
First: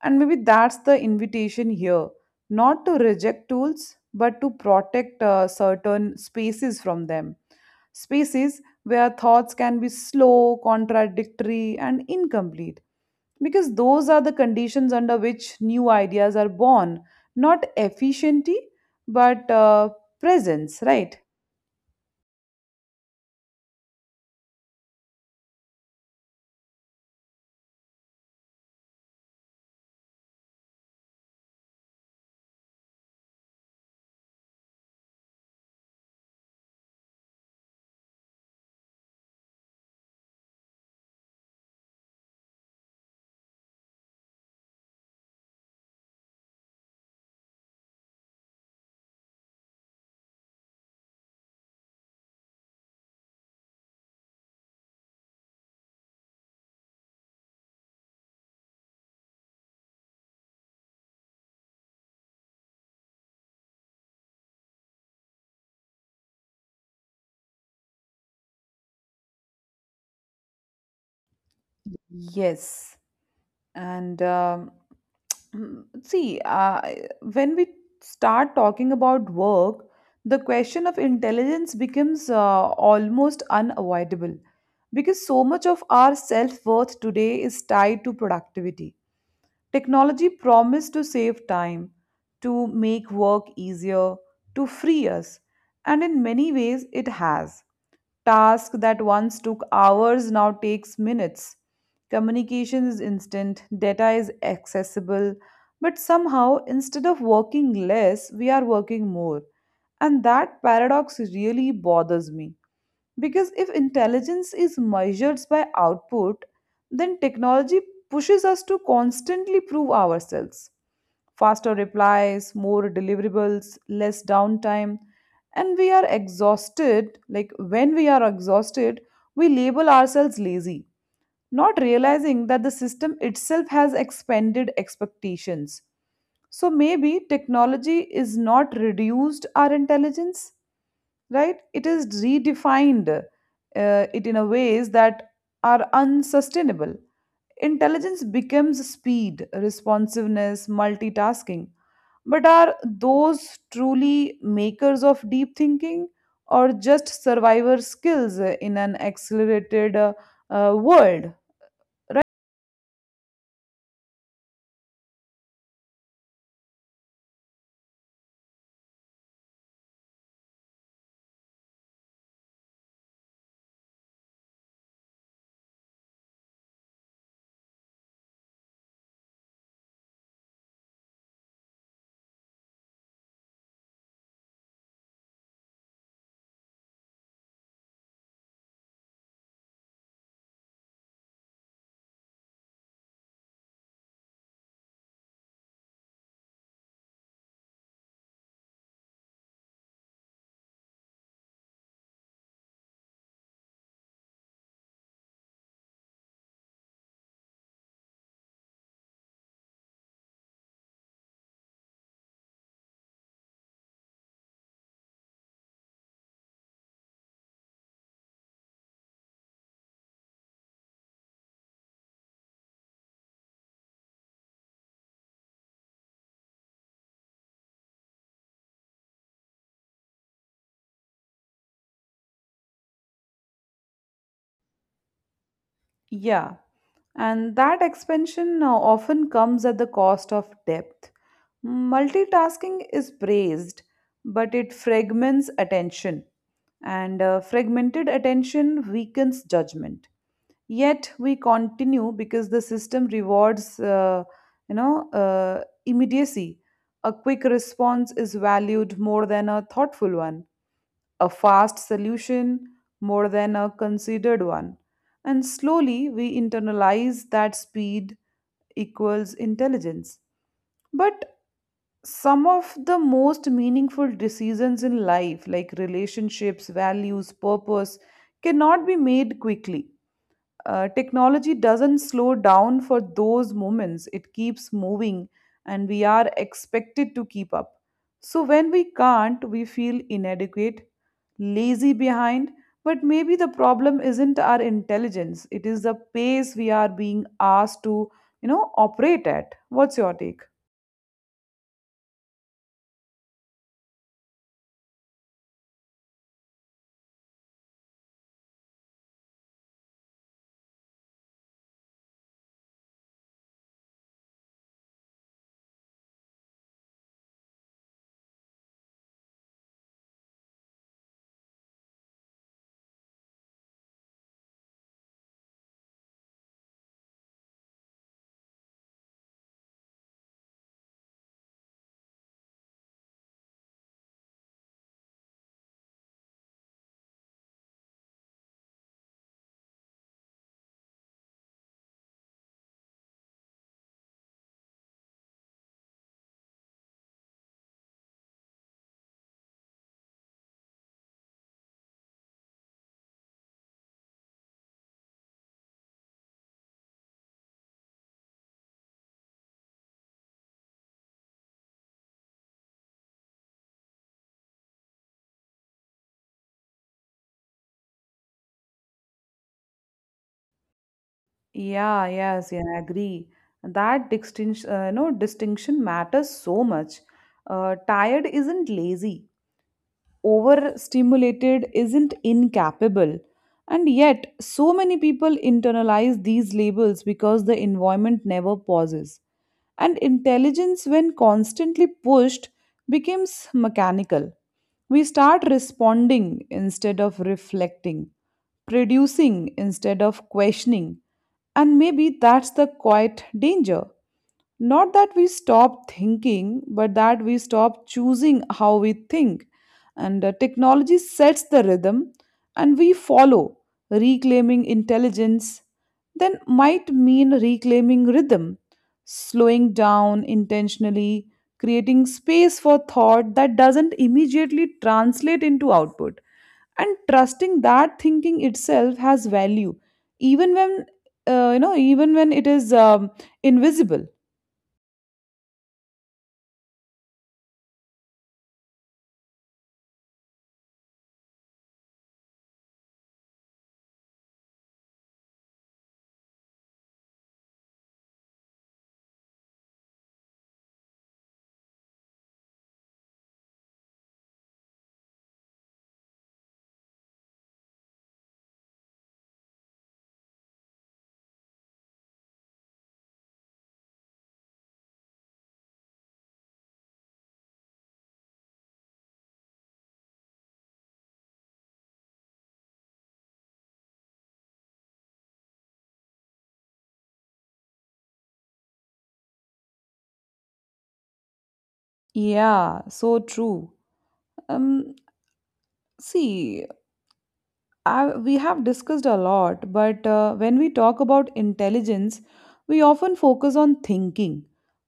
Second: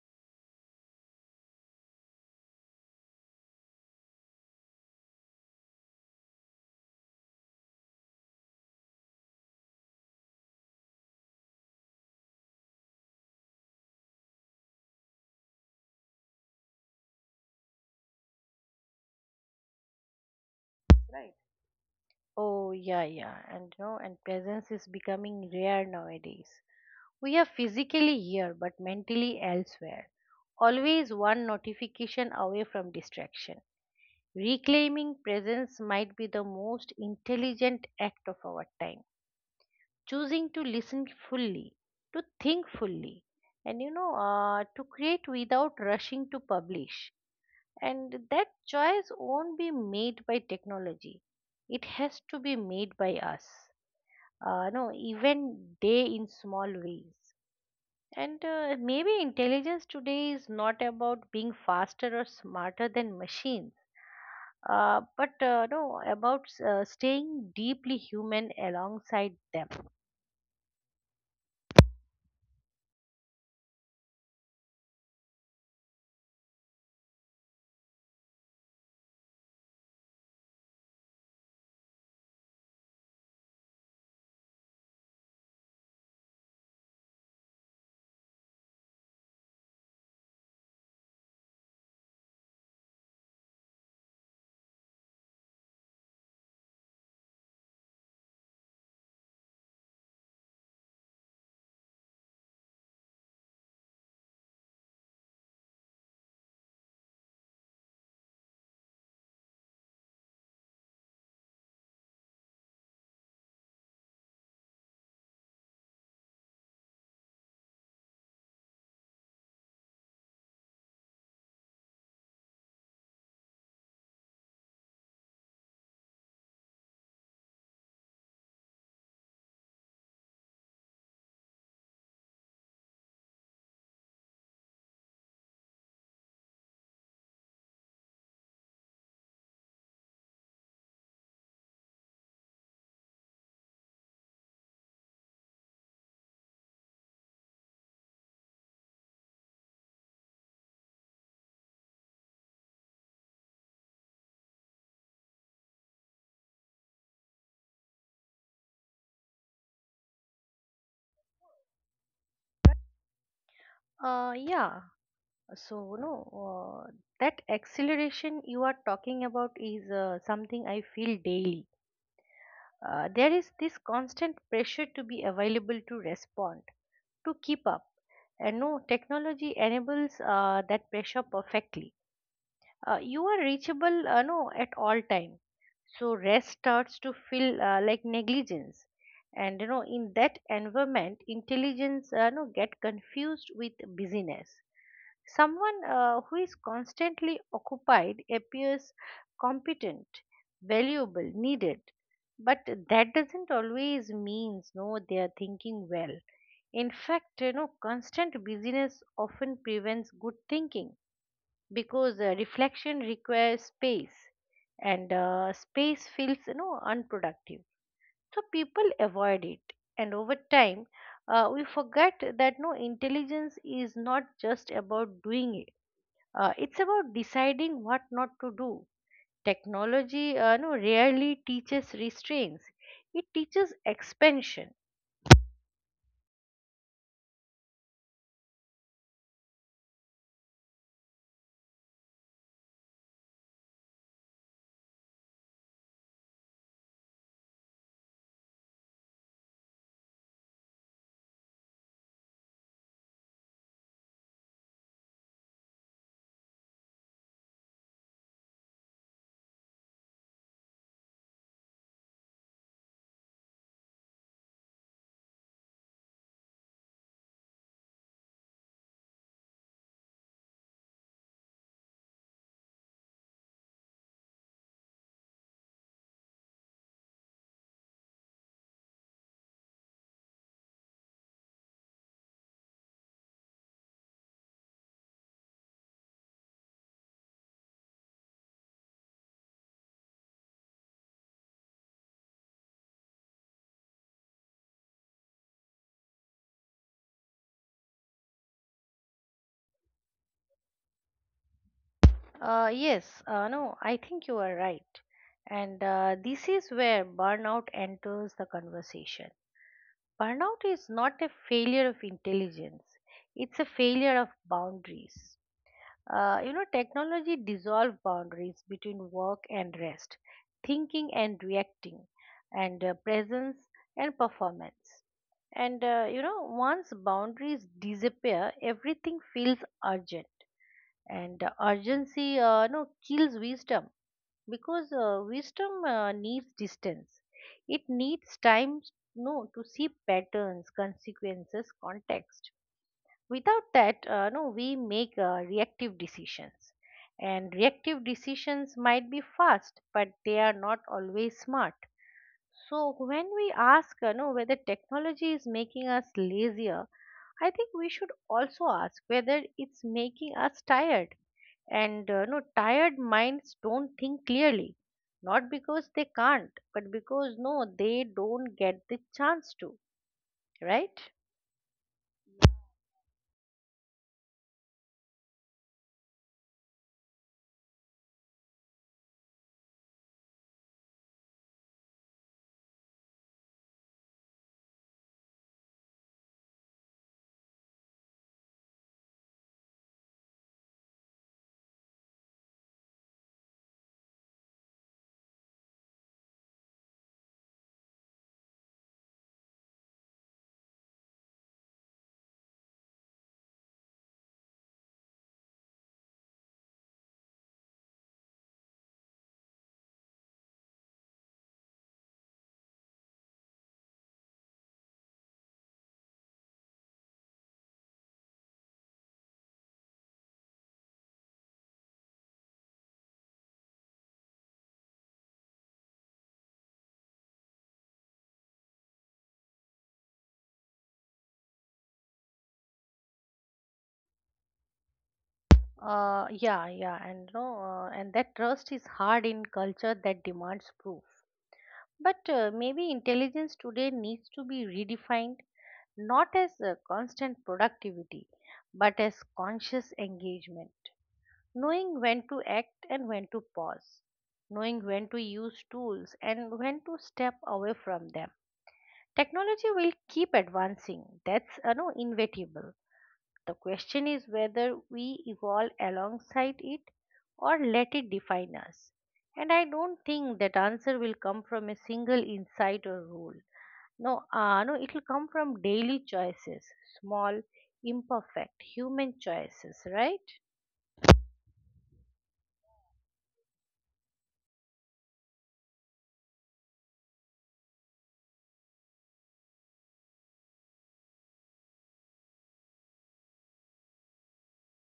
And maybe that's the invitation here, not to reject tools, but to protect certain spaces from them. Spaces where thoughts can be slow, contradictory, and incomplete. Because those are the conditions under which new ideas are born, not efficiency, but presence, right? Right. Oh yeah, yeah, and presence is becoming rare nowadays. We are physically here but mentally elsewhere, always one notification away from distraction. Reclaiming presence might be the most intelligent act of our time. Choosing to listen fully, to think fully, and to create without rushing to publish. And that choice won't be made by technology, it has to be made by us. No, even day in small ways. And maybe intelligence today is not about being faster or smarter than machines, but no, about staying deeply human alongside them. Yes. And Mm, see, when we start talking about work, the question of intelligence becomes almost unavoidable because so much of our self worth today is tied to productivity. Technology promised to save time, to make work easier, to free us, and in many ways it has. Task that once took hours now takes minutes. Communication is instant, data is accessible, but somehow instead of working less, we are working more. And that paradox really bothers me. Because if intelligence is measured by output, then technology pushes us to constantly prove ourselves, faster replies, more deliverables, less downtime. And we are exhausted, like when we are exhausted, we label ourselves lazy, not realizing that the system itself has expanded expectations. So maybe technology is not reduced our intelligence, right? It is redefined it in a ways that are unsustainable. Intelligence becomes speed, responsiveness, multitasking, but are those truly makers of deep thinking or just survivor skills in an accelerated world? Yeah, so no, uh, that acceleration you are talking about is something I feel daily. There is this constant pressure to be available to respond, to keep up. And no, technology enables that pressure perfectly. You are reachable no at all time, so rest starts to feel like negligence. And, in that environment intelligence no get confused with busyness. Someone who is constantly occupied appears competent, valuable, needed, but that doesn't always means no they are thinking well. In fact, constant busyness often prevents good thinking because reflection requires space, and space feels unproductive, so people avoid it. And over time we forget that no intelligence is not just about doing it, it's about deciding what not to do. Technology no rarely teaches restraints, it teaches expansion. Yeah, and that expansion often comes at the cost of depth. Multitasking is praised, but it fragments attention, and fragmented attention weakens judgment. Yet we continue because the system rewards, immediacy. A quick response is valued more than a thoughtful one, a fast solution more than a considered one. And slowly we internalize that speed equals intelligence. But some of the most meaningful decisions in life, like relationships, values, purpose, cannot be made quickly. Technology doesn't slow down for those moments, it keeps moving, and we are expected to keep up. So, when we can't, we feel inadequate, lazy behind, but maybe the problem isn't our intelligence, it is the pace we are being asked to, operate at. What's your take? Yes, no, I think you are right. And this is where burnout enters the conversation. Burnout is not a failure of intelligence, it's a failure of boundaries. Technology dissolved boundaries between work and rest, thinking and reacting, and presence and performance. And once boundaries disappear, everything feels urgent. And urgency no kills wisdom because wisdom needs distance, it needs time, no, to see patterns, consequences, context. Without that no we make reactive decisions. And reactive decisions might be fast but they are not always smart. So when we ask, whether technology is making us lazier, I think we should also ask whether it's making us tired. And tired minds don't think clearly, not because they can't, but because no, they don't get the chance to, right? Yeah, yes, yeah, I agree. That distinction, no, distinction matters so much. Tired isn't lazy. Overstimulated isn't incapable. And yet, so many people internalize these labels because the environment never pauses. And intelligence, when constantly pushed, becomes mechanical. We start responding instead of reflecting, producing instead of questioning. And maybe that's the quiet danger. Not that we stop thinking, but that we stop choosing how we think. And technology sets the rhythm, and we follow. Reclaiming intelligence then might mean reclaiming rhythm, slowing down intentionally, creating space for thought that doesn't immediately translate into output, and trusting that thinking itself has value, even when even when it is invisible. Yeah, yeah, and no, and that trust is hard in culture that demands proof. But maybe intelligence today needs to be redefined, not as constant productivity, but as conscious engagement. Knowing when to act and when to pause, knowing when to use tools and when to step away from them. Technology will keep advancing, that's no, inevitable. The question is whether we evolve alongside it or let it define us. And I don't think that answer will come from a single insight or rule. No, no, it will come from daily choices, small, imperfect human choices, right? Yeah, so true. Um, See, we have discussed a lot, but when we talk about intelligence, we often focus on thinking,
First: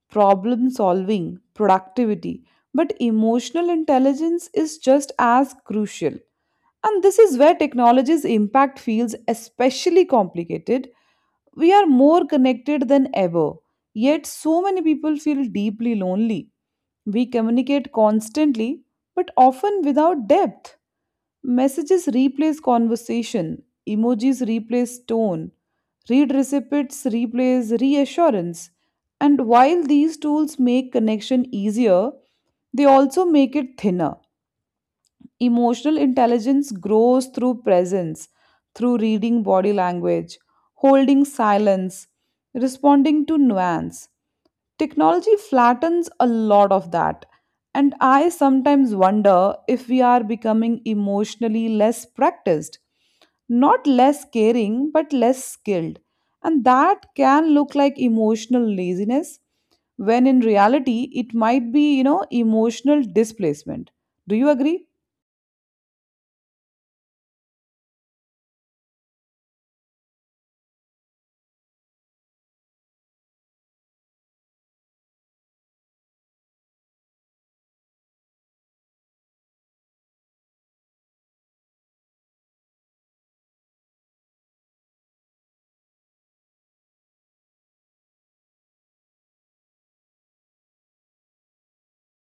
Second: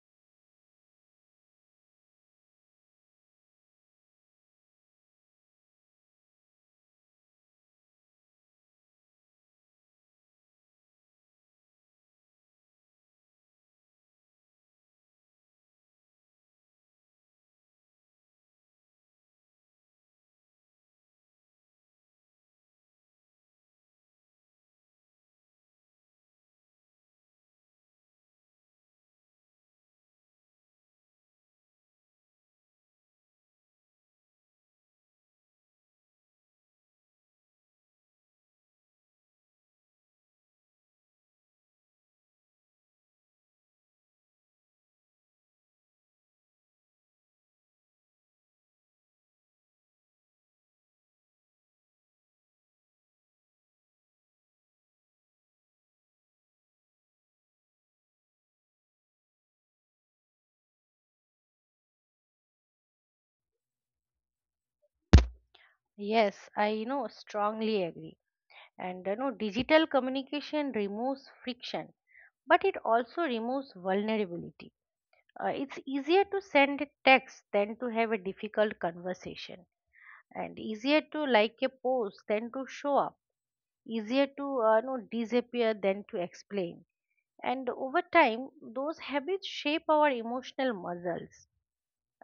problem solving, productivity. But emotional intelligence is just as crucial. And this is where technology's impact feels especially complicated. We are more connected than ever, yet, so many people feel deeply lonely. We communicate constantly, but often without depth. Messages replace conversation, emojis replace tone, read recipients replace reassurance. And while these tools make connection easier, they also make it thinner. Emotional intelligence grows through presence, through reading body language, holding silence, responding to nuance. Technology flattens a lot of that. And I sometimes wonder if we are becoming emotionally less practiced, not less caring, but less skilled. And that can look like emotional laziness, when in reality, it might be, you know, emotional displacement. Do you agree? Yes, I strongly agree. And digital communication removes friction, but it also removes vulnerability. It's easier to send a text than to have a difficult conversation, and easier to like a post than to show up, easier to disappear than to explain. And over time those habits shape our emotional muscles.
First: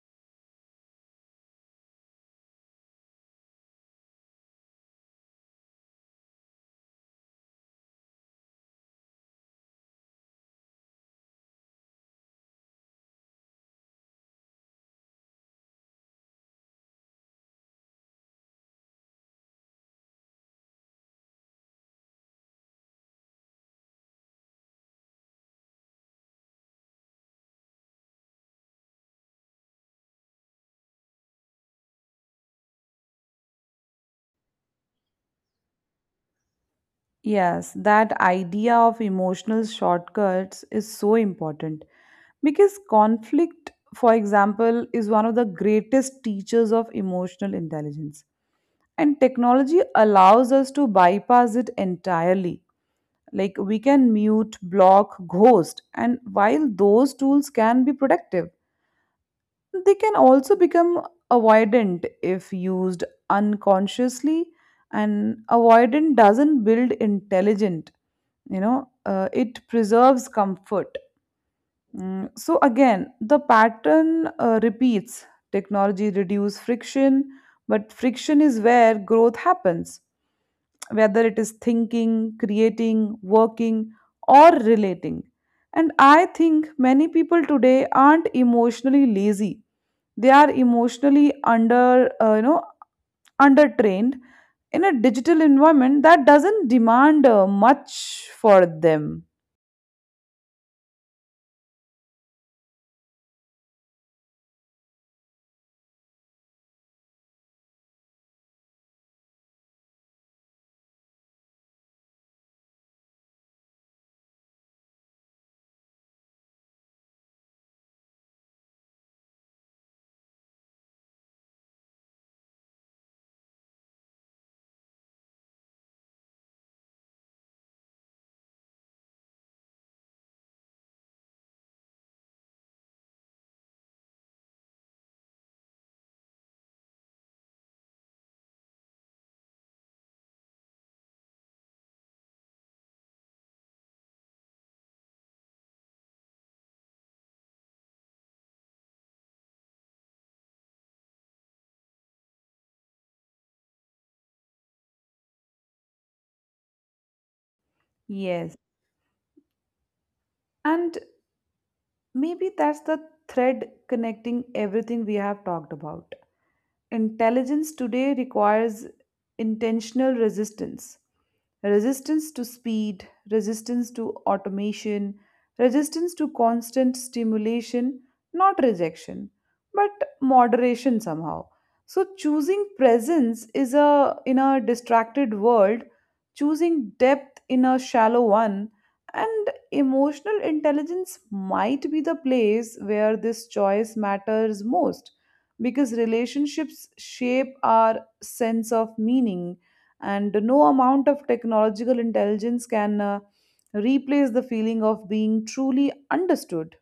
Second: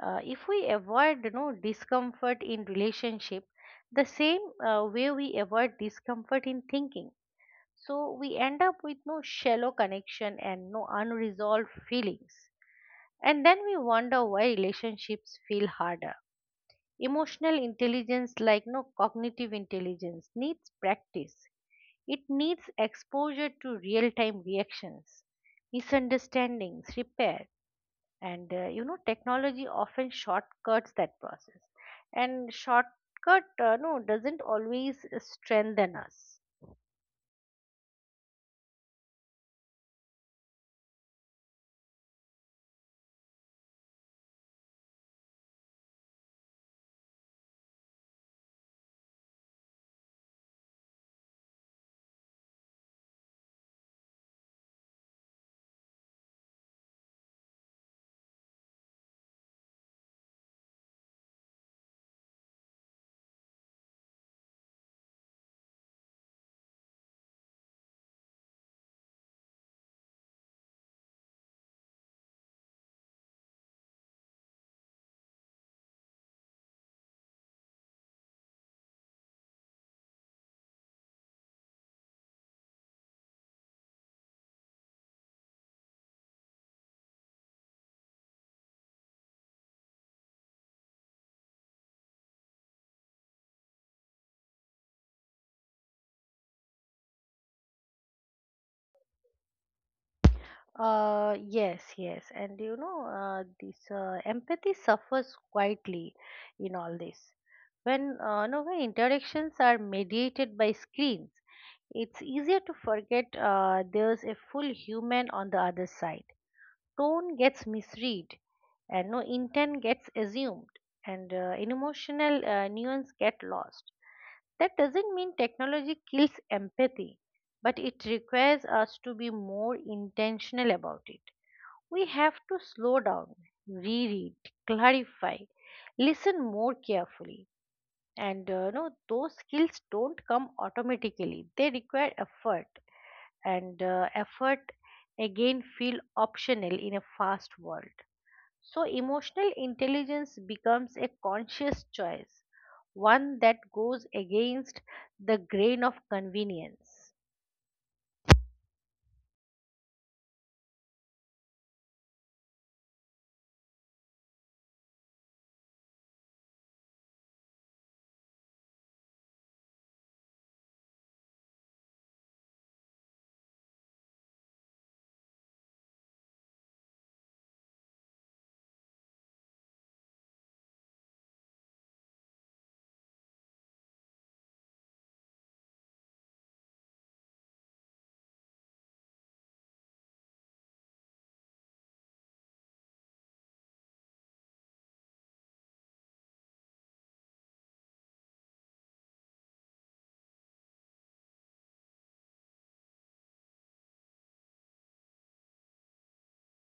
If we avoid discomfort in relationship, the same way we avoid discomfort in thinking, so we end up with no shallow connection and no unresolved feelings. And then we wonder why relationships feel harder. Emotional intelligence, like no cognitive intelligence, needs practice. It needs exposure to real time reactions, misunderstandings, repair. And technology often shortcuts that process, and shortcut no doesn't always strengthen us. Yes, that idea of emotional shortcuts is so important because conflict, for example, is one of the greatest teachers of emotional intelligence. And technology allows us to bypass it entirely. Like we can mute, block, ghost, and while those tools can be productive, they can also become avoidant if used unconsciously. And avoidant doesn't build intelligent, you know, it preserves comfort. So again the pattern repeats, technology reduce friction, but friction is where growth happens, whether it is thinking, creating, working, or relating. And I think many people today aren't emotionally lazy, they are emotionally undertrained in a digital environment that doesn't demand much for them. Yes, yes, and this empathy suffers quietly in all this. When no, when interactions are mediated by screens, it's easier to forget there's a full human on the other side. Tone gets misread, and no intent gets assumed, and an emotional nuance get lost. That doesn't mean technology kills empathy, but it requires us to be more intentional about it. We have to slow down, reread, clarify, listen more carefully. And no, those skills don't come automatically, they require effort. And effort again feel optional in a fast world. So, emotional intelligence becomes a conscious choice, one that goes against the grain of convenience. Yes. And maybe that's the thread connecting everything we have talked about. Intelligence today requires intentional resistance, resistance to speed, resistance to automation, resistance to constant stimulation, not rejection, but moderation somehow. So choosing presence is a in a distracted world, choosing depth in a shallow one, and emotional intelligence might be the place where this choice matters most because relationships shape our sense of meaning and no amount of technological intelligence can replace the feeling of being truly understood.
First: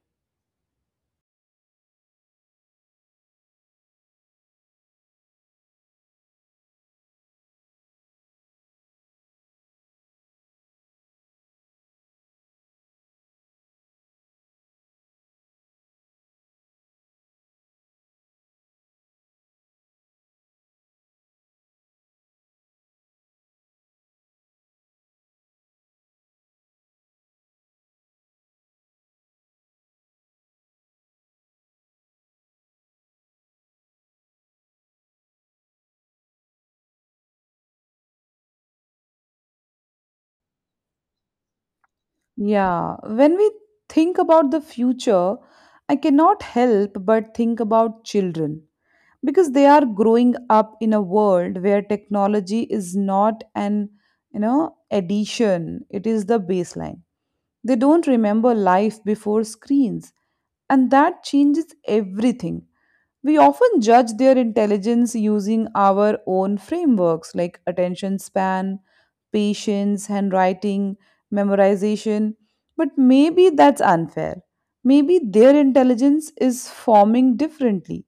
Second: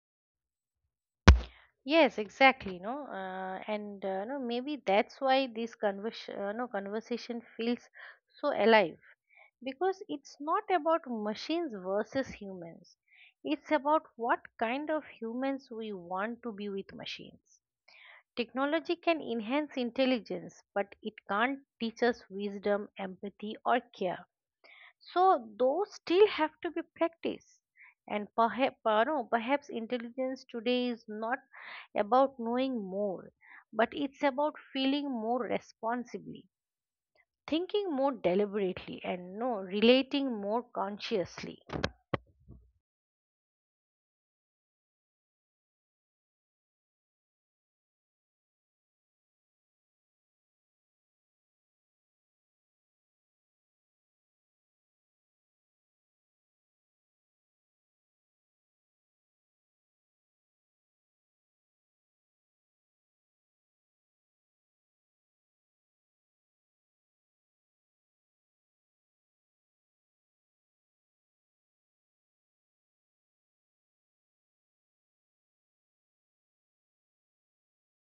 Yes, exactly. No, and no, maybe that's why this convers- no, conversation feels so alive, because it's not about machines versus humans. It's about what kind of humans we want to be with machines. Technology can enhance intelligence, but it can't teach us wisdom, empathy, or care. So, those still have to be practiced. And perhaps, no, perhaps intelligence today is not about knowing more, but it's about feeling more responsibly, thinking more deliberately, and no, relating more consciously. Yeah, when we think about the future, I cannot help but think about children because they are growing up in a world where technology is not an, you know, addition, it is the baseline. They don't remember life before screens. And that changes everything. We often judge their intelligence using our own frameworks like attention span, patience, handwriting, memorization, but maybe that's unfair. Maybe their intelligence is forming differently.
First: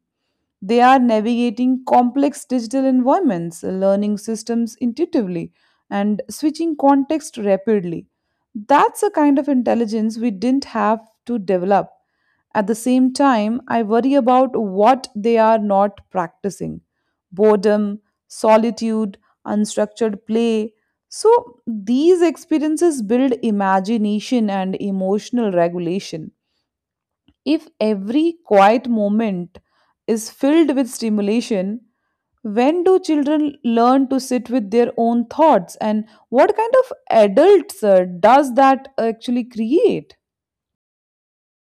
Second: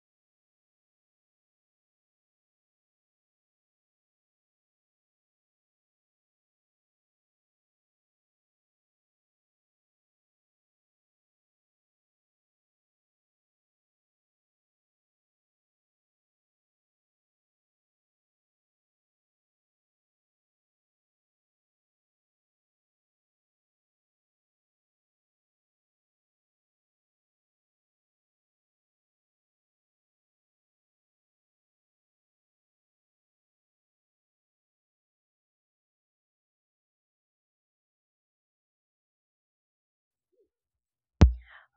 They are navigating complex digital environments, learning systems intuitively, and switching context rapidly. That's a kind of intelligence we didn't have to develop. At the same time, I worry about what they are not practicing, boredom, solitude, unstructured play. So, these experiences build imagination and emotional regulation. If every quiet moment is filled with stimulation, when do children learn to sit with their own thoughts? And what kind of adults does that actually create?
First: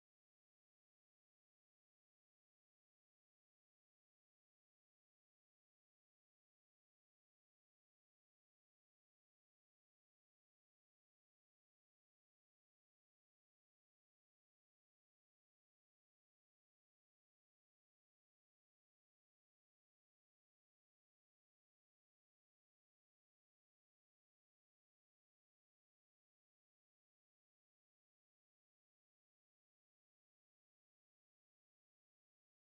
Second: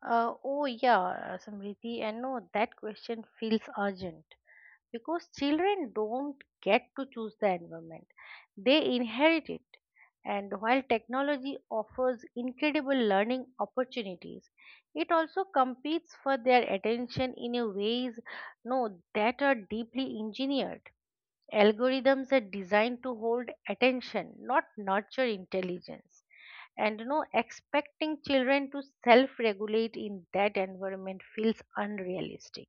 Oh, yeah, Samriti, and no, that question feels urgent because children don't get to choose the environment, they inherit it. And while technology offers incredible learning opportunities, it also competes for their attention in a ways no that are deeply engineered. Algorithms are designed to hold attention, not nurture intelligence. And, expecting children to self regulate in that environment feels unrealistic.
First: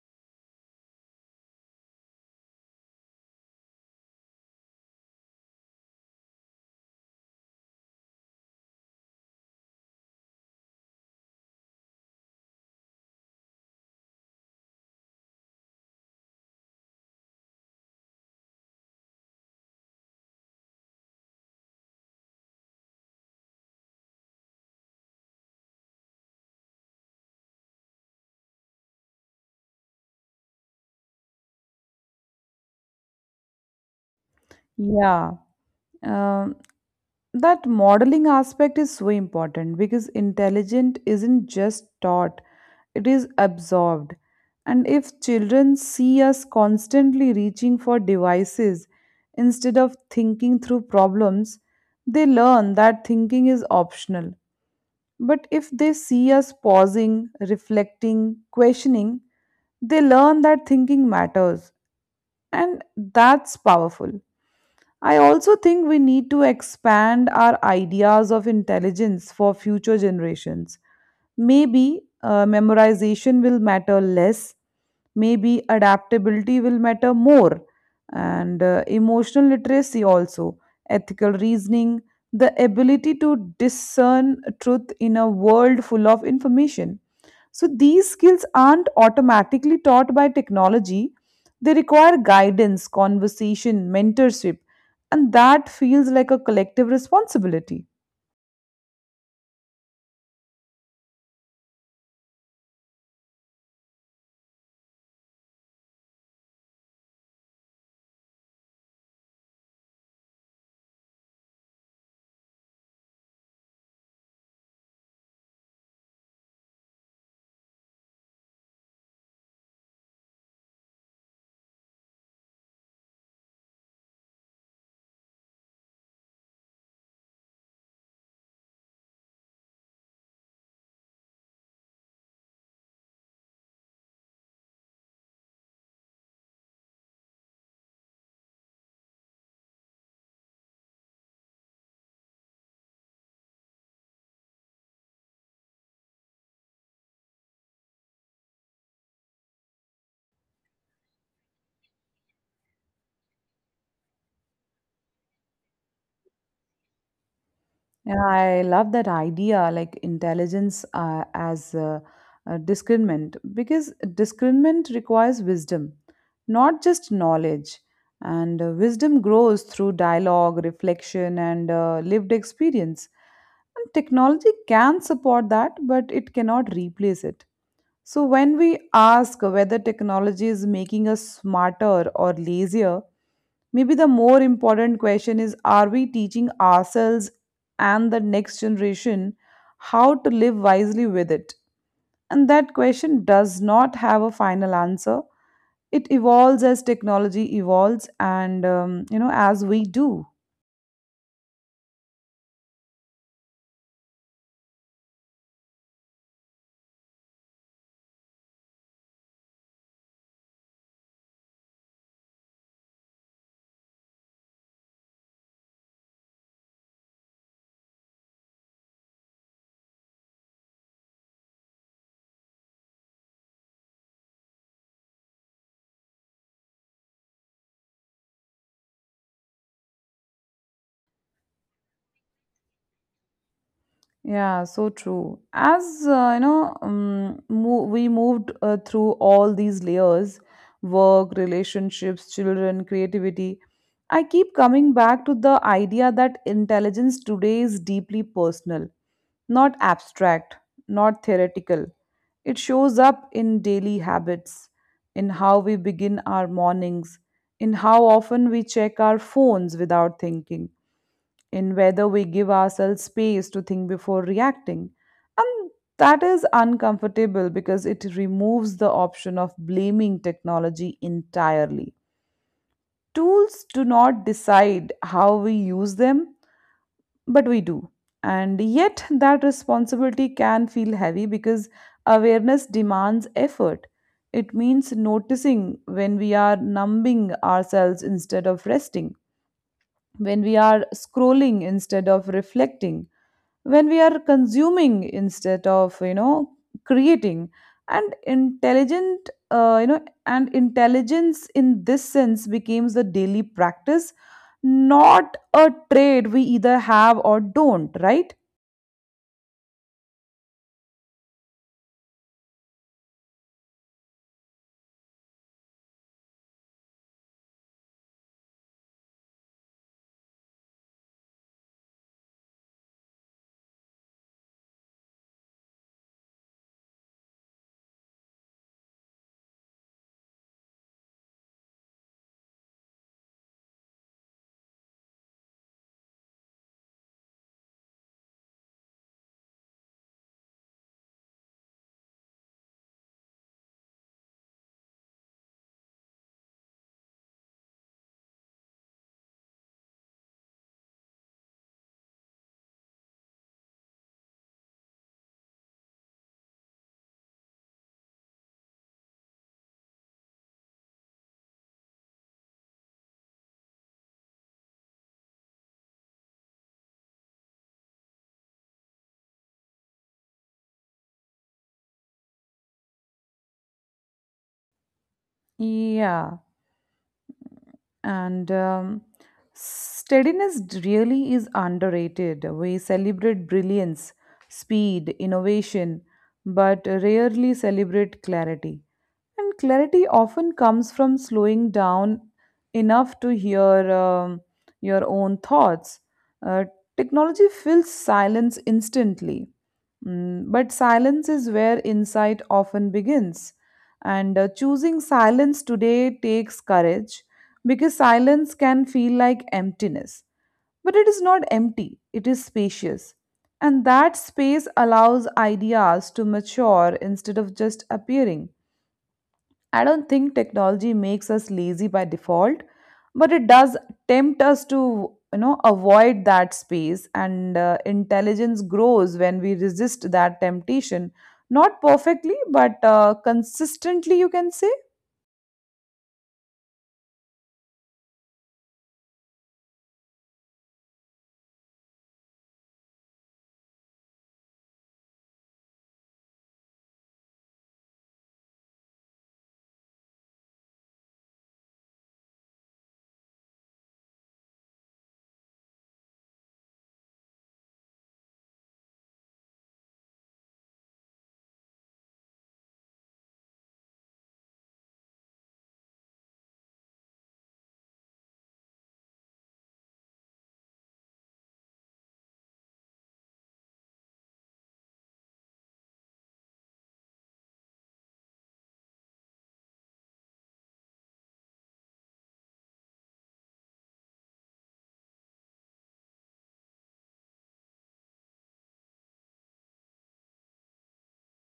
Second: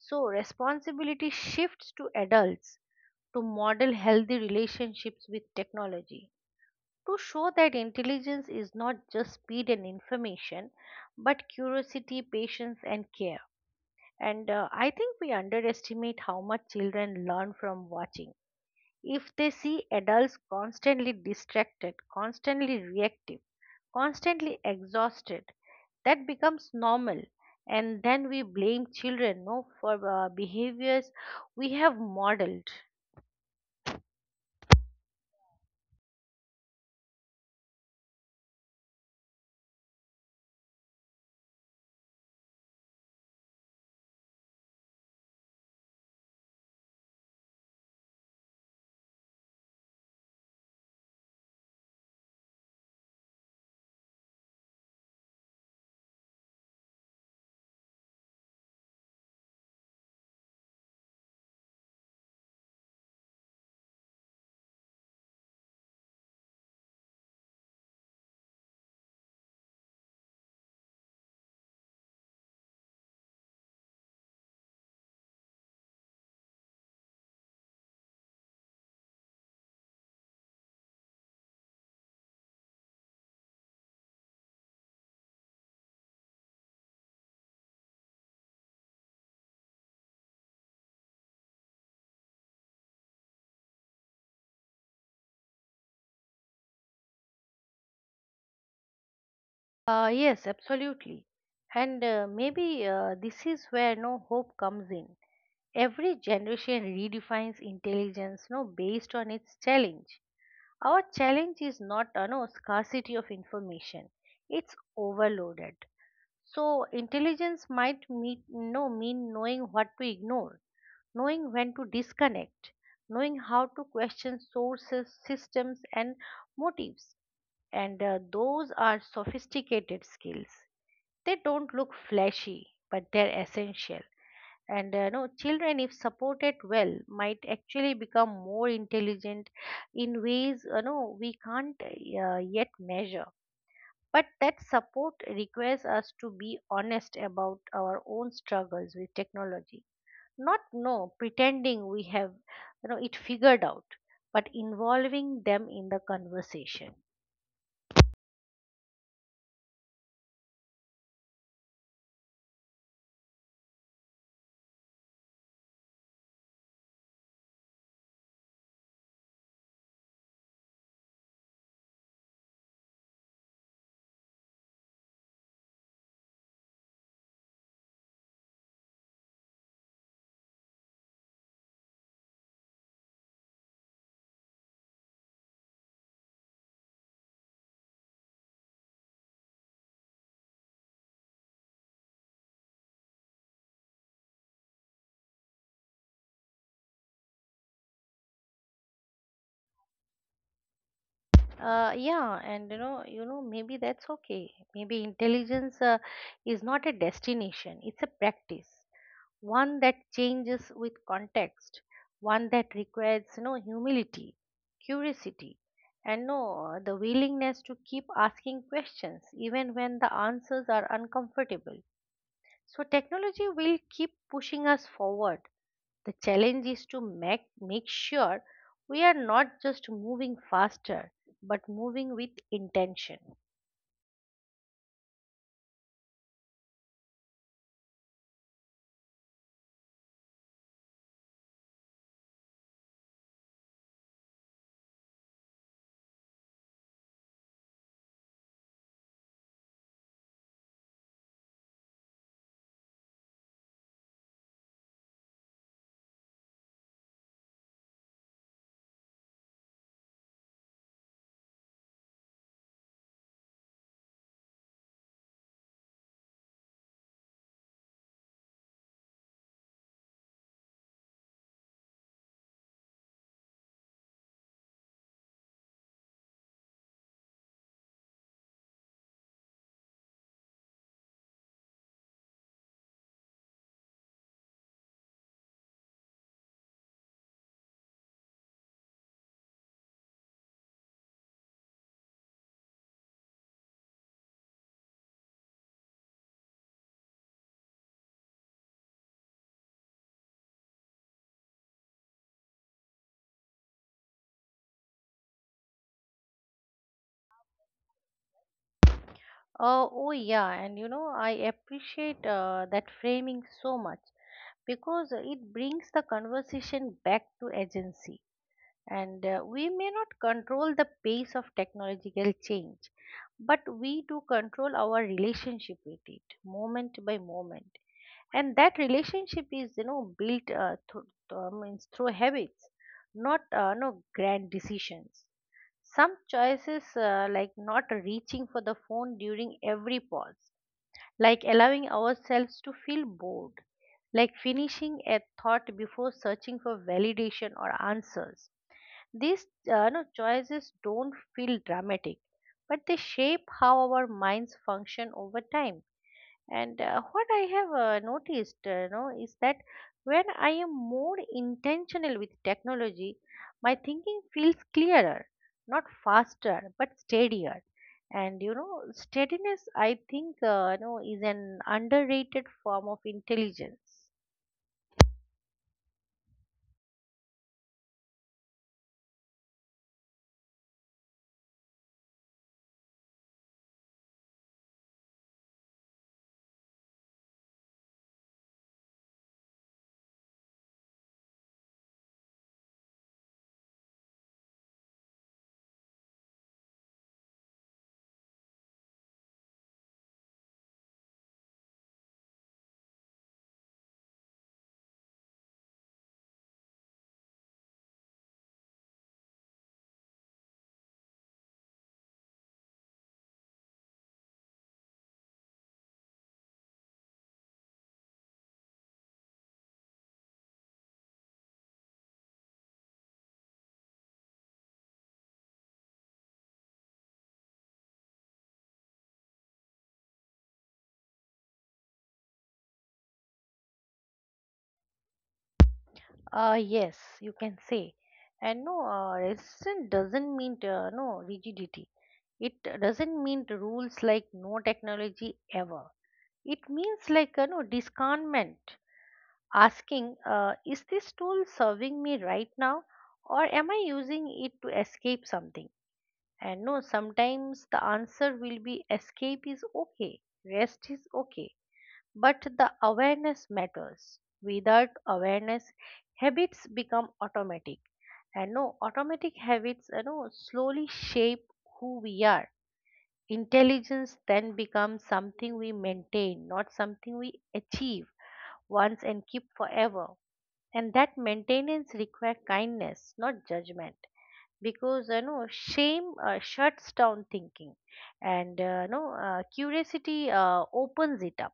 So, responsibility shifts to adults, to model healthy relationships with technology, to show that intelligence is not just speed and information, but curiosity, patience, and care. And I think we underestimate how much children learn from watching. If they see adults constantly distracted, constantly reactive, constantly exhausted, that becomes normal. And then we blame children no for behaviors we have modeled. Yeah. Um, that modeling aspect is so important because intelligent isn't just taught, it is absorbed. And if children see us constantly reaching for devices instead of thinking through problems, they learn that thinking is optional. But if they see us pausing, reflecting, questioning, they learn that thinking matters. And that's powerful. I also think we need to expand our ideas of intelligence for future generations. Maybe memorization will matter less, maybe adaptability will matter more, and emotional literacy also, ethical reasoning, the ability to discern truth in a world full of information. So these skills aren't automatically taught by technology. They require guidance, conversation, mentorship, and that feels like a collective responsibility. Yes, absolutely. And maybe this is where no hope comes in. Every generation redefines intelligence no based on its challenge. Our challenge is not no scarcity of information, it's overloaded. So intelligence might meet, no, mean knowing what to ignore, knowing when to disconnect, knowing how to question sources, systems, and motives. And those are sophisticated skills. They don't look flashy, but they're essential. And no, children, if supported well, might actually become more intelligent in ways we can't yet measure. But that support requires us to be honest about our own struggles with technology. Not no pretending we have it figured out, but involving them in the conversation. Yeah, I love that idea, like intelligence as discernment, because discernment requires wisdom, not just knowledge. And wisdom grows through dialogue, reflection, and lived experience. And technology can support that, but it cannot replace it. So, when we ask whether technology is making us smarter or lazier, maybe the more important question is are we teaching ourselves and the next generation how to live wisely with it? And that question does not have a final answer. It evolves as technology evolves and, as we do. Yeah, and maybe that's okay. Maybe intelligence is not a destination; it's a practice, one that changes with context, one that requires humility, curiosity, and no the willingness to keep asking questions even when the answers are uncomfortable. So technology will keep pushing us forward. The challenge is to make sure we are not just moving faster, but moving with intention. Yeah, so true. As you know, mo- We moved through all these layers, work, relationships, children, creativity. I keep coming back to the idea that intelligence today is deeply personal, not abstract, not theoretical. It shows up in daily habits, in how we begin our mornings, in how often we check our phones without thinking, in whether we give ourselves space to think before reacting. And that is uncomfortable because it removes the option of blaming technology entirely. Tools do not decide how we use them, but we do. And yet, that responsibility can feel heavy because awareness demands effort. It means noticing when we are numbing ourselves instead of resting, when we are scrolling instead of reflecting, when we are consuming instead of creating. And intelligent you know And intelligence in this sense becomes the daily practice, not a trade we either have or don't, right? Oh yeah, and I appreciate that framing so much because it brings the conversation back to agency. And we may not control the pace of technological change, but we do control our relationship with it moment by moment. And that relationship is, built means through habits, not no grand decisions. Some choices, like not reaching for the phone during every pause, like allowing ourselves to feel bored, like finishing a thought before searching for validation or answers. These no, choices don't feel dramatic, but they shape how our minds function over time. And what I have noticed, is that when I am more intentional with technology, my thinking feels clearer, not faster, but steadier. And steadiness, I think, is an underrated form of intelligence. Yeah. and Steadiness really is underrated. We celebrate brilliance, speed, innovation, but rarely celebrate clarity. And clarity often comes from slowing down enough to hear your own thoughts. Uh, Technology fills silence instantly. But silence is where insight often begins. And Choosing silence today takes courage because silence can feel like emptiness. But it is not empty, it is spacious. And that space allows ideas to mature instead of just appearing. I don't think technology makes us lazy by default, but it does tempt us to, avoid that space. And Intelligence grows when we resist that temptation. Not perfectly, but consistently, you can say. Yes, you can say. And no, resistance doesn't mean no rigidity. It doesn't mean the rules like no technology ever. It means like discernment, asking, is this tool serving me right now, or am I using it to escape something? And no, sometimes the answer will be escape is okay, rest is okay, but the awareness matters. Without awareness, habits become automatic, and no automatic habits slowly shape who we are. Intelligence then becomes something we maintain, not something we achieve once and keep forever. And that maintenance requires kindness, not judgment. Because shame shuts down thinking, and no curiosity opens it up.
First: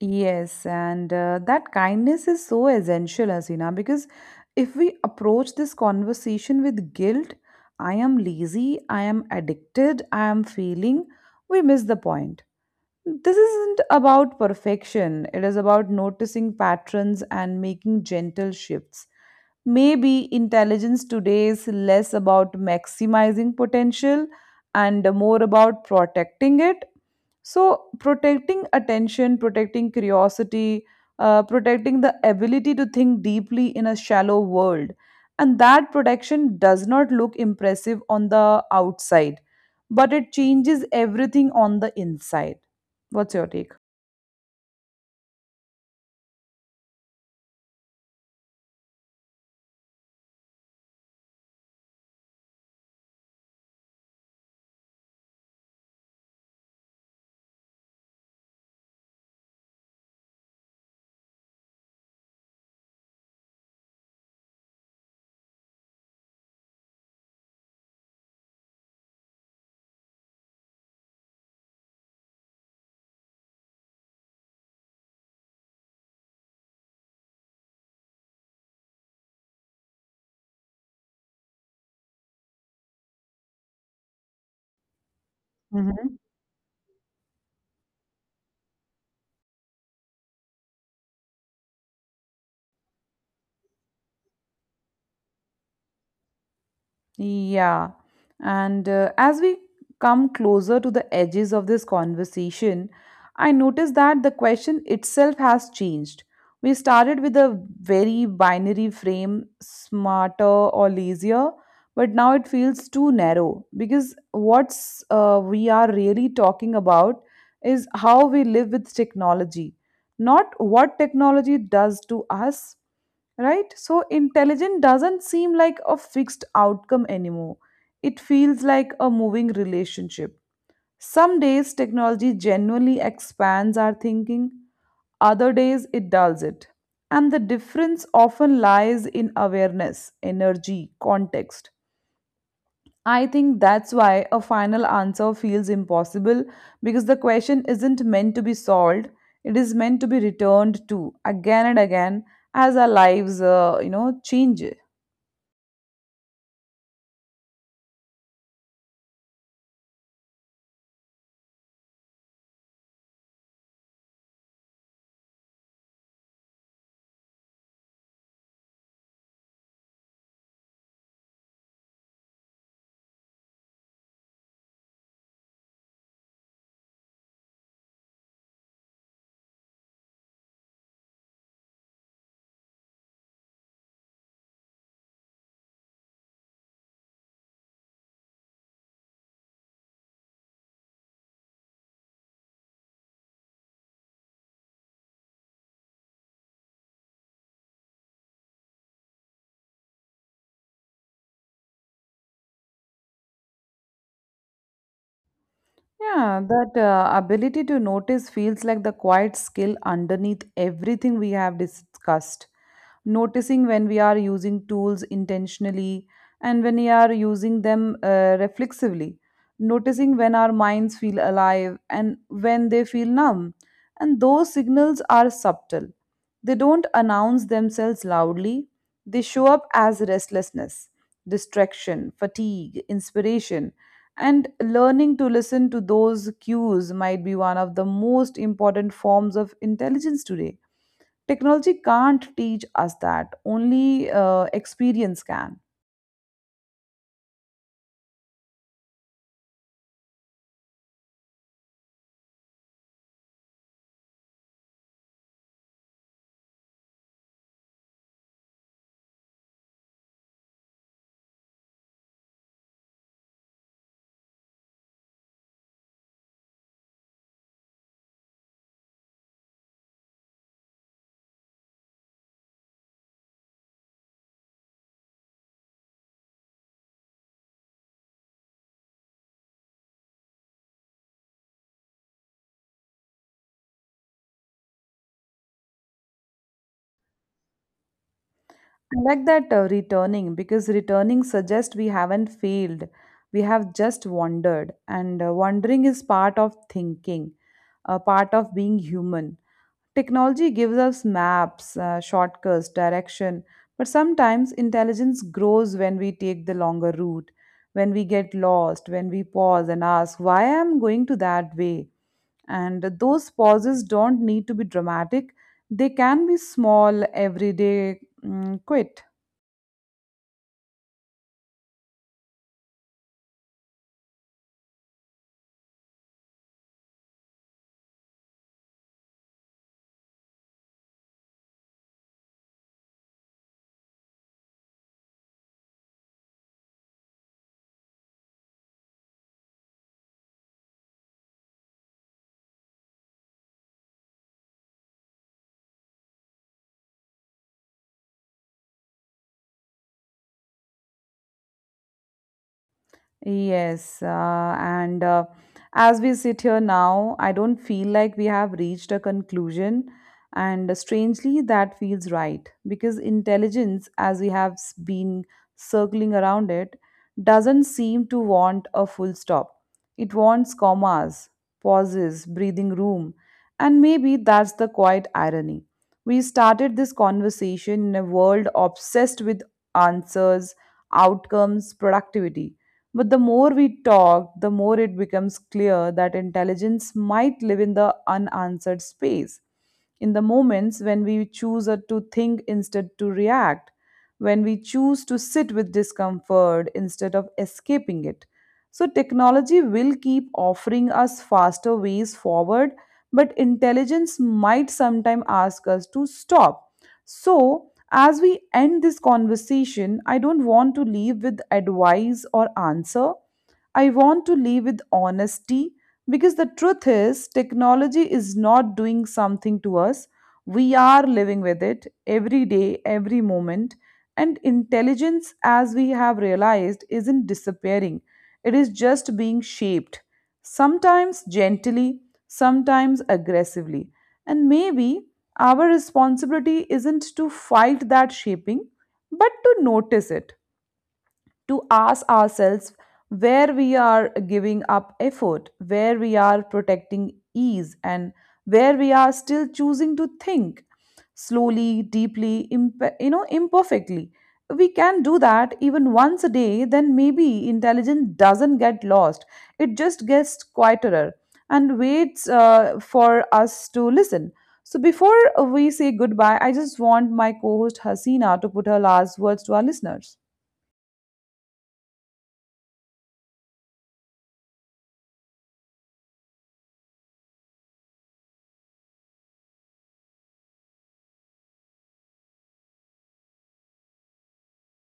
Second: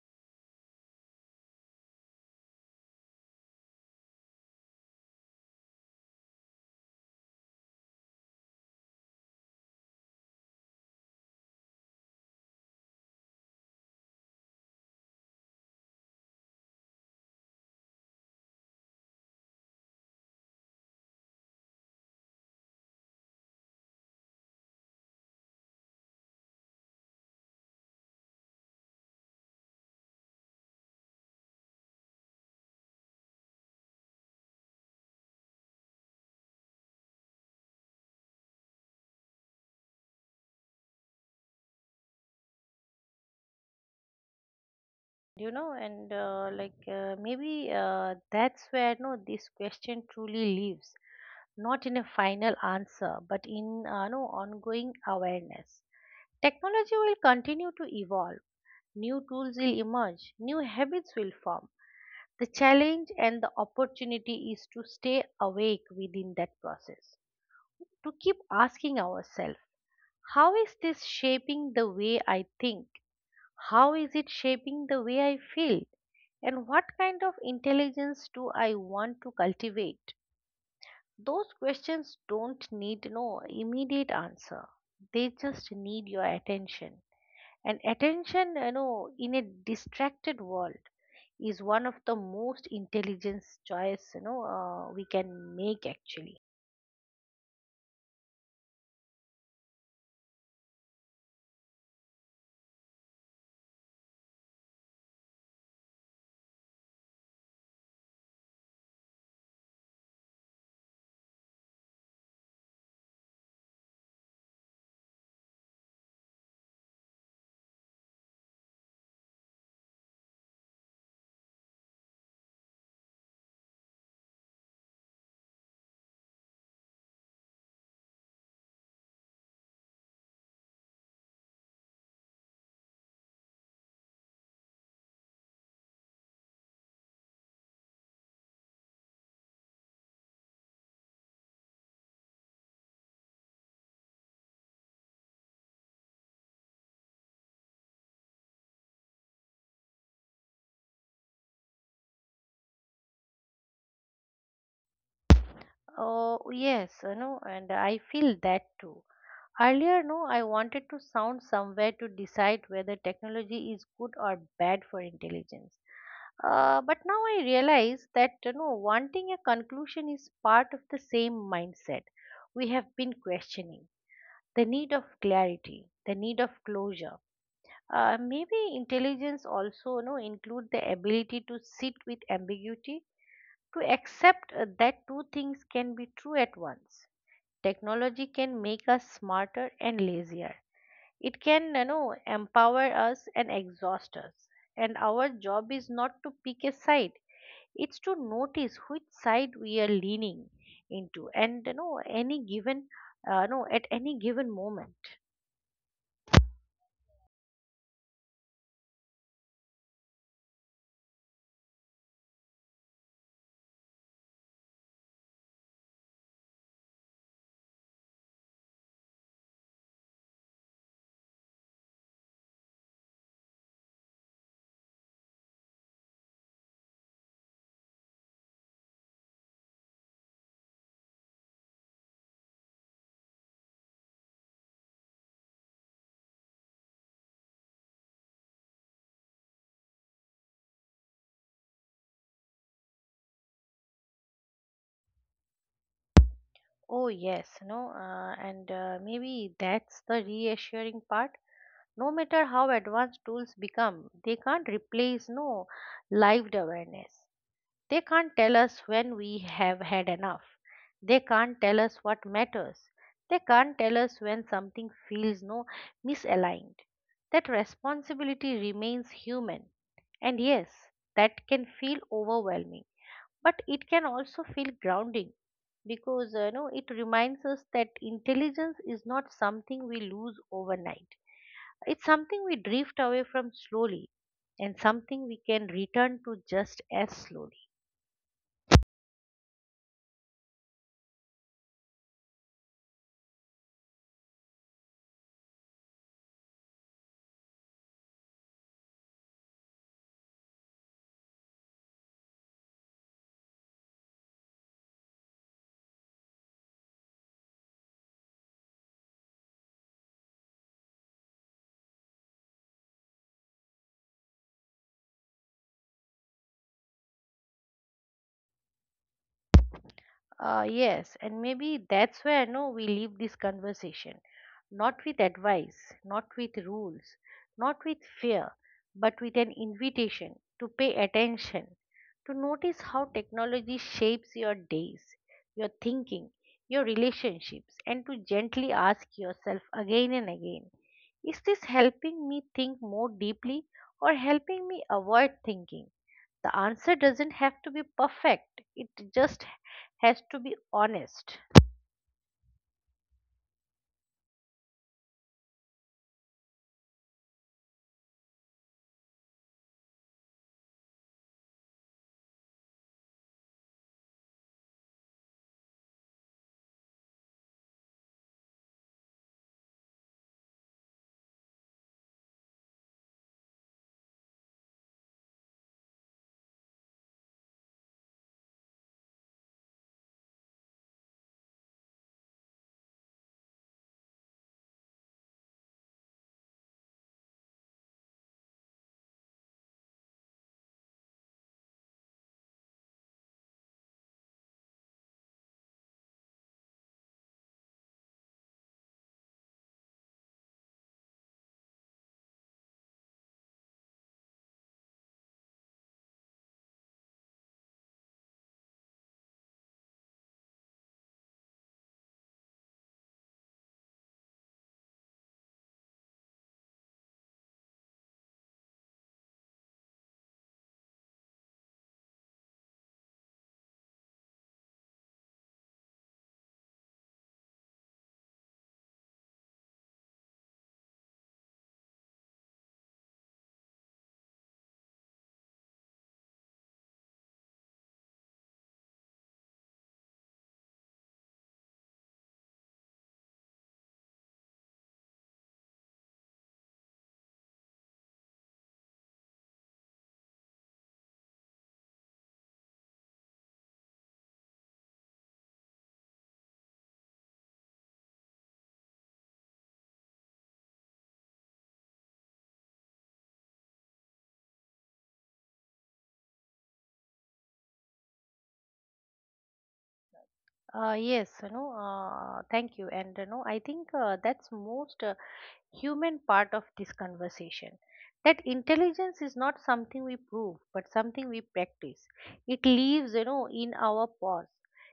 Yes, and that kindness is so essential, Asina, because if we approach this conversation with guilt — I am lazy, I am addicted, I am failing — we miss the point. This isn't about perfection, it is about noticing patterns and making gentle shifts. Maybe intelligence today is less about maximizing potential and more about protecting it. So, protecting attention, protecting curiosity, protecting the ability to think deeply in a shallow world. And that protection does not look impressive on the outside, but it changes everything on the inside. What's your take? You know, and like maybe that's where no this question truly lives, not in a final answer, but in no ongoing awareness. Technology will continue to evolve, new tools will emerge, new habits will form. The challenge and the opportunity is to stay awake within that process, to keep asking ourselves, how is this shaping the way I think? How is it shaping the way I feel? And what kind of intelligence do I want to cultivate? Those questions don't need no immediate answer, they just need Hmm. your attention. And attention, in a distracted world is one of the most intelligent choice, we can make actually. Yeah. And as we come closer to the edges of this conversation, I notice that the question itself has changed. We started with a very binary frame, smarter or lazier, but now it feels too narrow because what's we are really talking about is how we live with technology, not what technology does to us, right? So, intelligence doesn't seem like a fixed outcome anymore. It feels like a moving relationship. Some days technology genuinely expands our thinking, other days it dulls it. And the difference often lies in awareness, energy, context. I think that's why a final answer feels impossible, because the question isn't meant to be solved. It is meant to be returned to again and again as our lives, change. Oh, yes, and I feel that too. Earlier, no, I wanted to sound somewhere to decide whether technology is good or bad for intelligence. But now I realize that wanting a conclusion is part of the same mindset we have been questioning, the need of clarity, the need of closure. Maybe intelligence also include the ability to sit with ambiguity, to accept that two things can be true at once. Technology can make us smarter and lazier. It can empower us and exhaust us. And our job is not to pick a side. It's to notice which side we are leaning into, and you know any given, no at any given moment. Yeah, that ability to notice feels like the quiet skill underneath everything we have discussed. Noticing when we are using tools intentionally and when we are using them reflexively. Noticing when our minds feel alive and when they feel numb. And those signals are subtle. They don't announce themselves loudly, they show up as restlessness, distraction, fatigue, inspiration. And learning to listen to those cues might be one of the most important forms of intelligence today. Technology can't teach us that, only experience can. Oh, yes, no, and maybe that's the reassuring part. No matter how advanced tools become, they can't replace no lived awareness. They can't tell us when we have had enough. They can't tell us what matters. They can't tell us when something feels no misaligned. That responsibility remains human. And yes, that can feel overwhelming, but it can also feel grounding because it reminds us that intelligence is not something we lose overnight. It's something we drift away from slowly, and something we can return to just as slowly. I like that returning, because returning suggests we haven't failed, we have just wandered, and wandering is part of thinking, a part of being human. Technology gives us maps, shortcuts, direction, but sometimes intelligence grows when we take the longer route, when we get lost, when we pause and ask, why am I going to that way? And those pauses don't need to be dramatic, they can be small, everyday quit. Yes, and maybe that's where no we leave this conversation, not with advice, not with rules, not with fear, but with an invitation to pay attention, to notice how technology shapes your days, your thinking, your relationships, and to gently ask yourself again and again, is this helping me think more deeply, or helping me avoid thinking? The answer doesn't have to be perfect, it just has to be honest. Yes, and as we sit here now, I don't feel like we have reached a conclusion, and strangely, that feels right because intelligence, as we have been circling around it, doesn't seem to want a full stop. It wants commas, pauses, breathing room, and maybe that's the quiet irony. We started this conversation in a world obsessed with answers, outcomes, productivity, but the more we talk, the more it becomes clear that intelligence might live in the unanswered space, in the moments when we choose to think instead to react, when we choose to sit with discomfort instead of escaping it. So, technology will keep offering us faster ways forward, but intelligence might sometime ask us to stop. So, as we end this conversation, I don't want to leave with advice or answer. I want to leave with honesty, because the truth is, technology is not doing something to us. We are living with it every day, every moment. And intelligence, as we have realized, isn't disappearing, it is just being shaped, sometimes gently, sometimes aggressively. And maybe our responsibility isn't to fight that shaping, but to notice it, to ask ourselves where we are giving up effort, where we are protecting ease, and where we are still choosing to think slowly, deeply, imperfectly. We can do that even once a day, then maybe intelligence doesn't get lost. It just gets quieter and waits for us to listen. So before we say goodbye, I just want my co-host Hasina to put her last words to our listeners. Yes, thank you. And I think that's most human part of this conversation, that intelligence is not something we prove but something we practice. It lives in our pause,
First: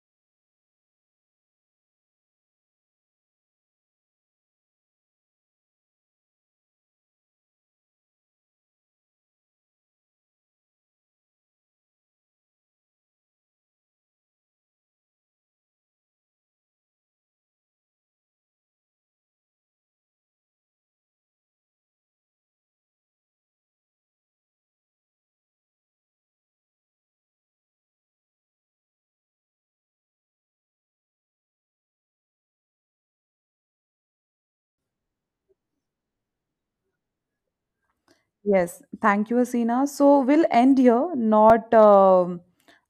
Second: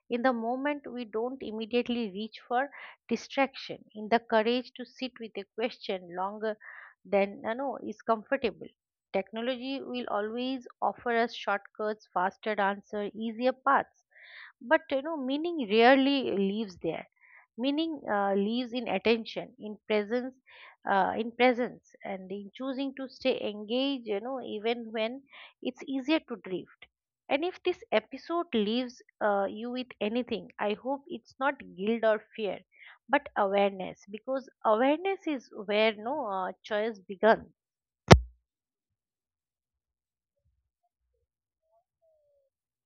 in the moment we don't immediately reach for distraction, in the courage to sit with a question longer than is comfortable. Technology will always offer us shortcuts, faster answer, easier paths, but meaning rarely lives there. Meaning lives in attention, in presence, and in choosing to stay engaged, even when it's easier to drift. And if this episode leaves you with anything, I hope it's not guilt or fear, but awareness, because awareness is where no choice begun. Yes, thank you, Asina. So we'll end here, not um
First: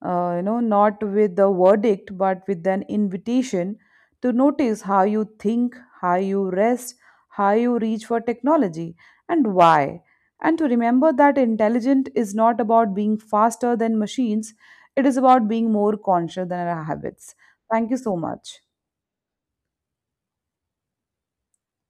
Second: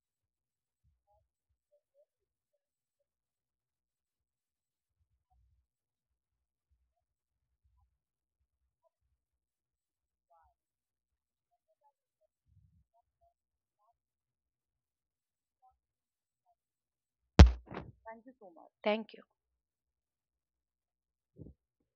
uh, you know, not with a verdict, but with an invitation to notice how you think, how you rest, how you reach for technology, and why. And to remember that intelligent is not about being faster than machines; it is about being more conscious than our habits. Thank you so Thank you so much. much. Thank you.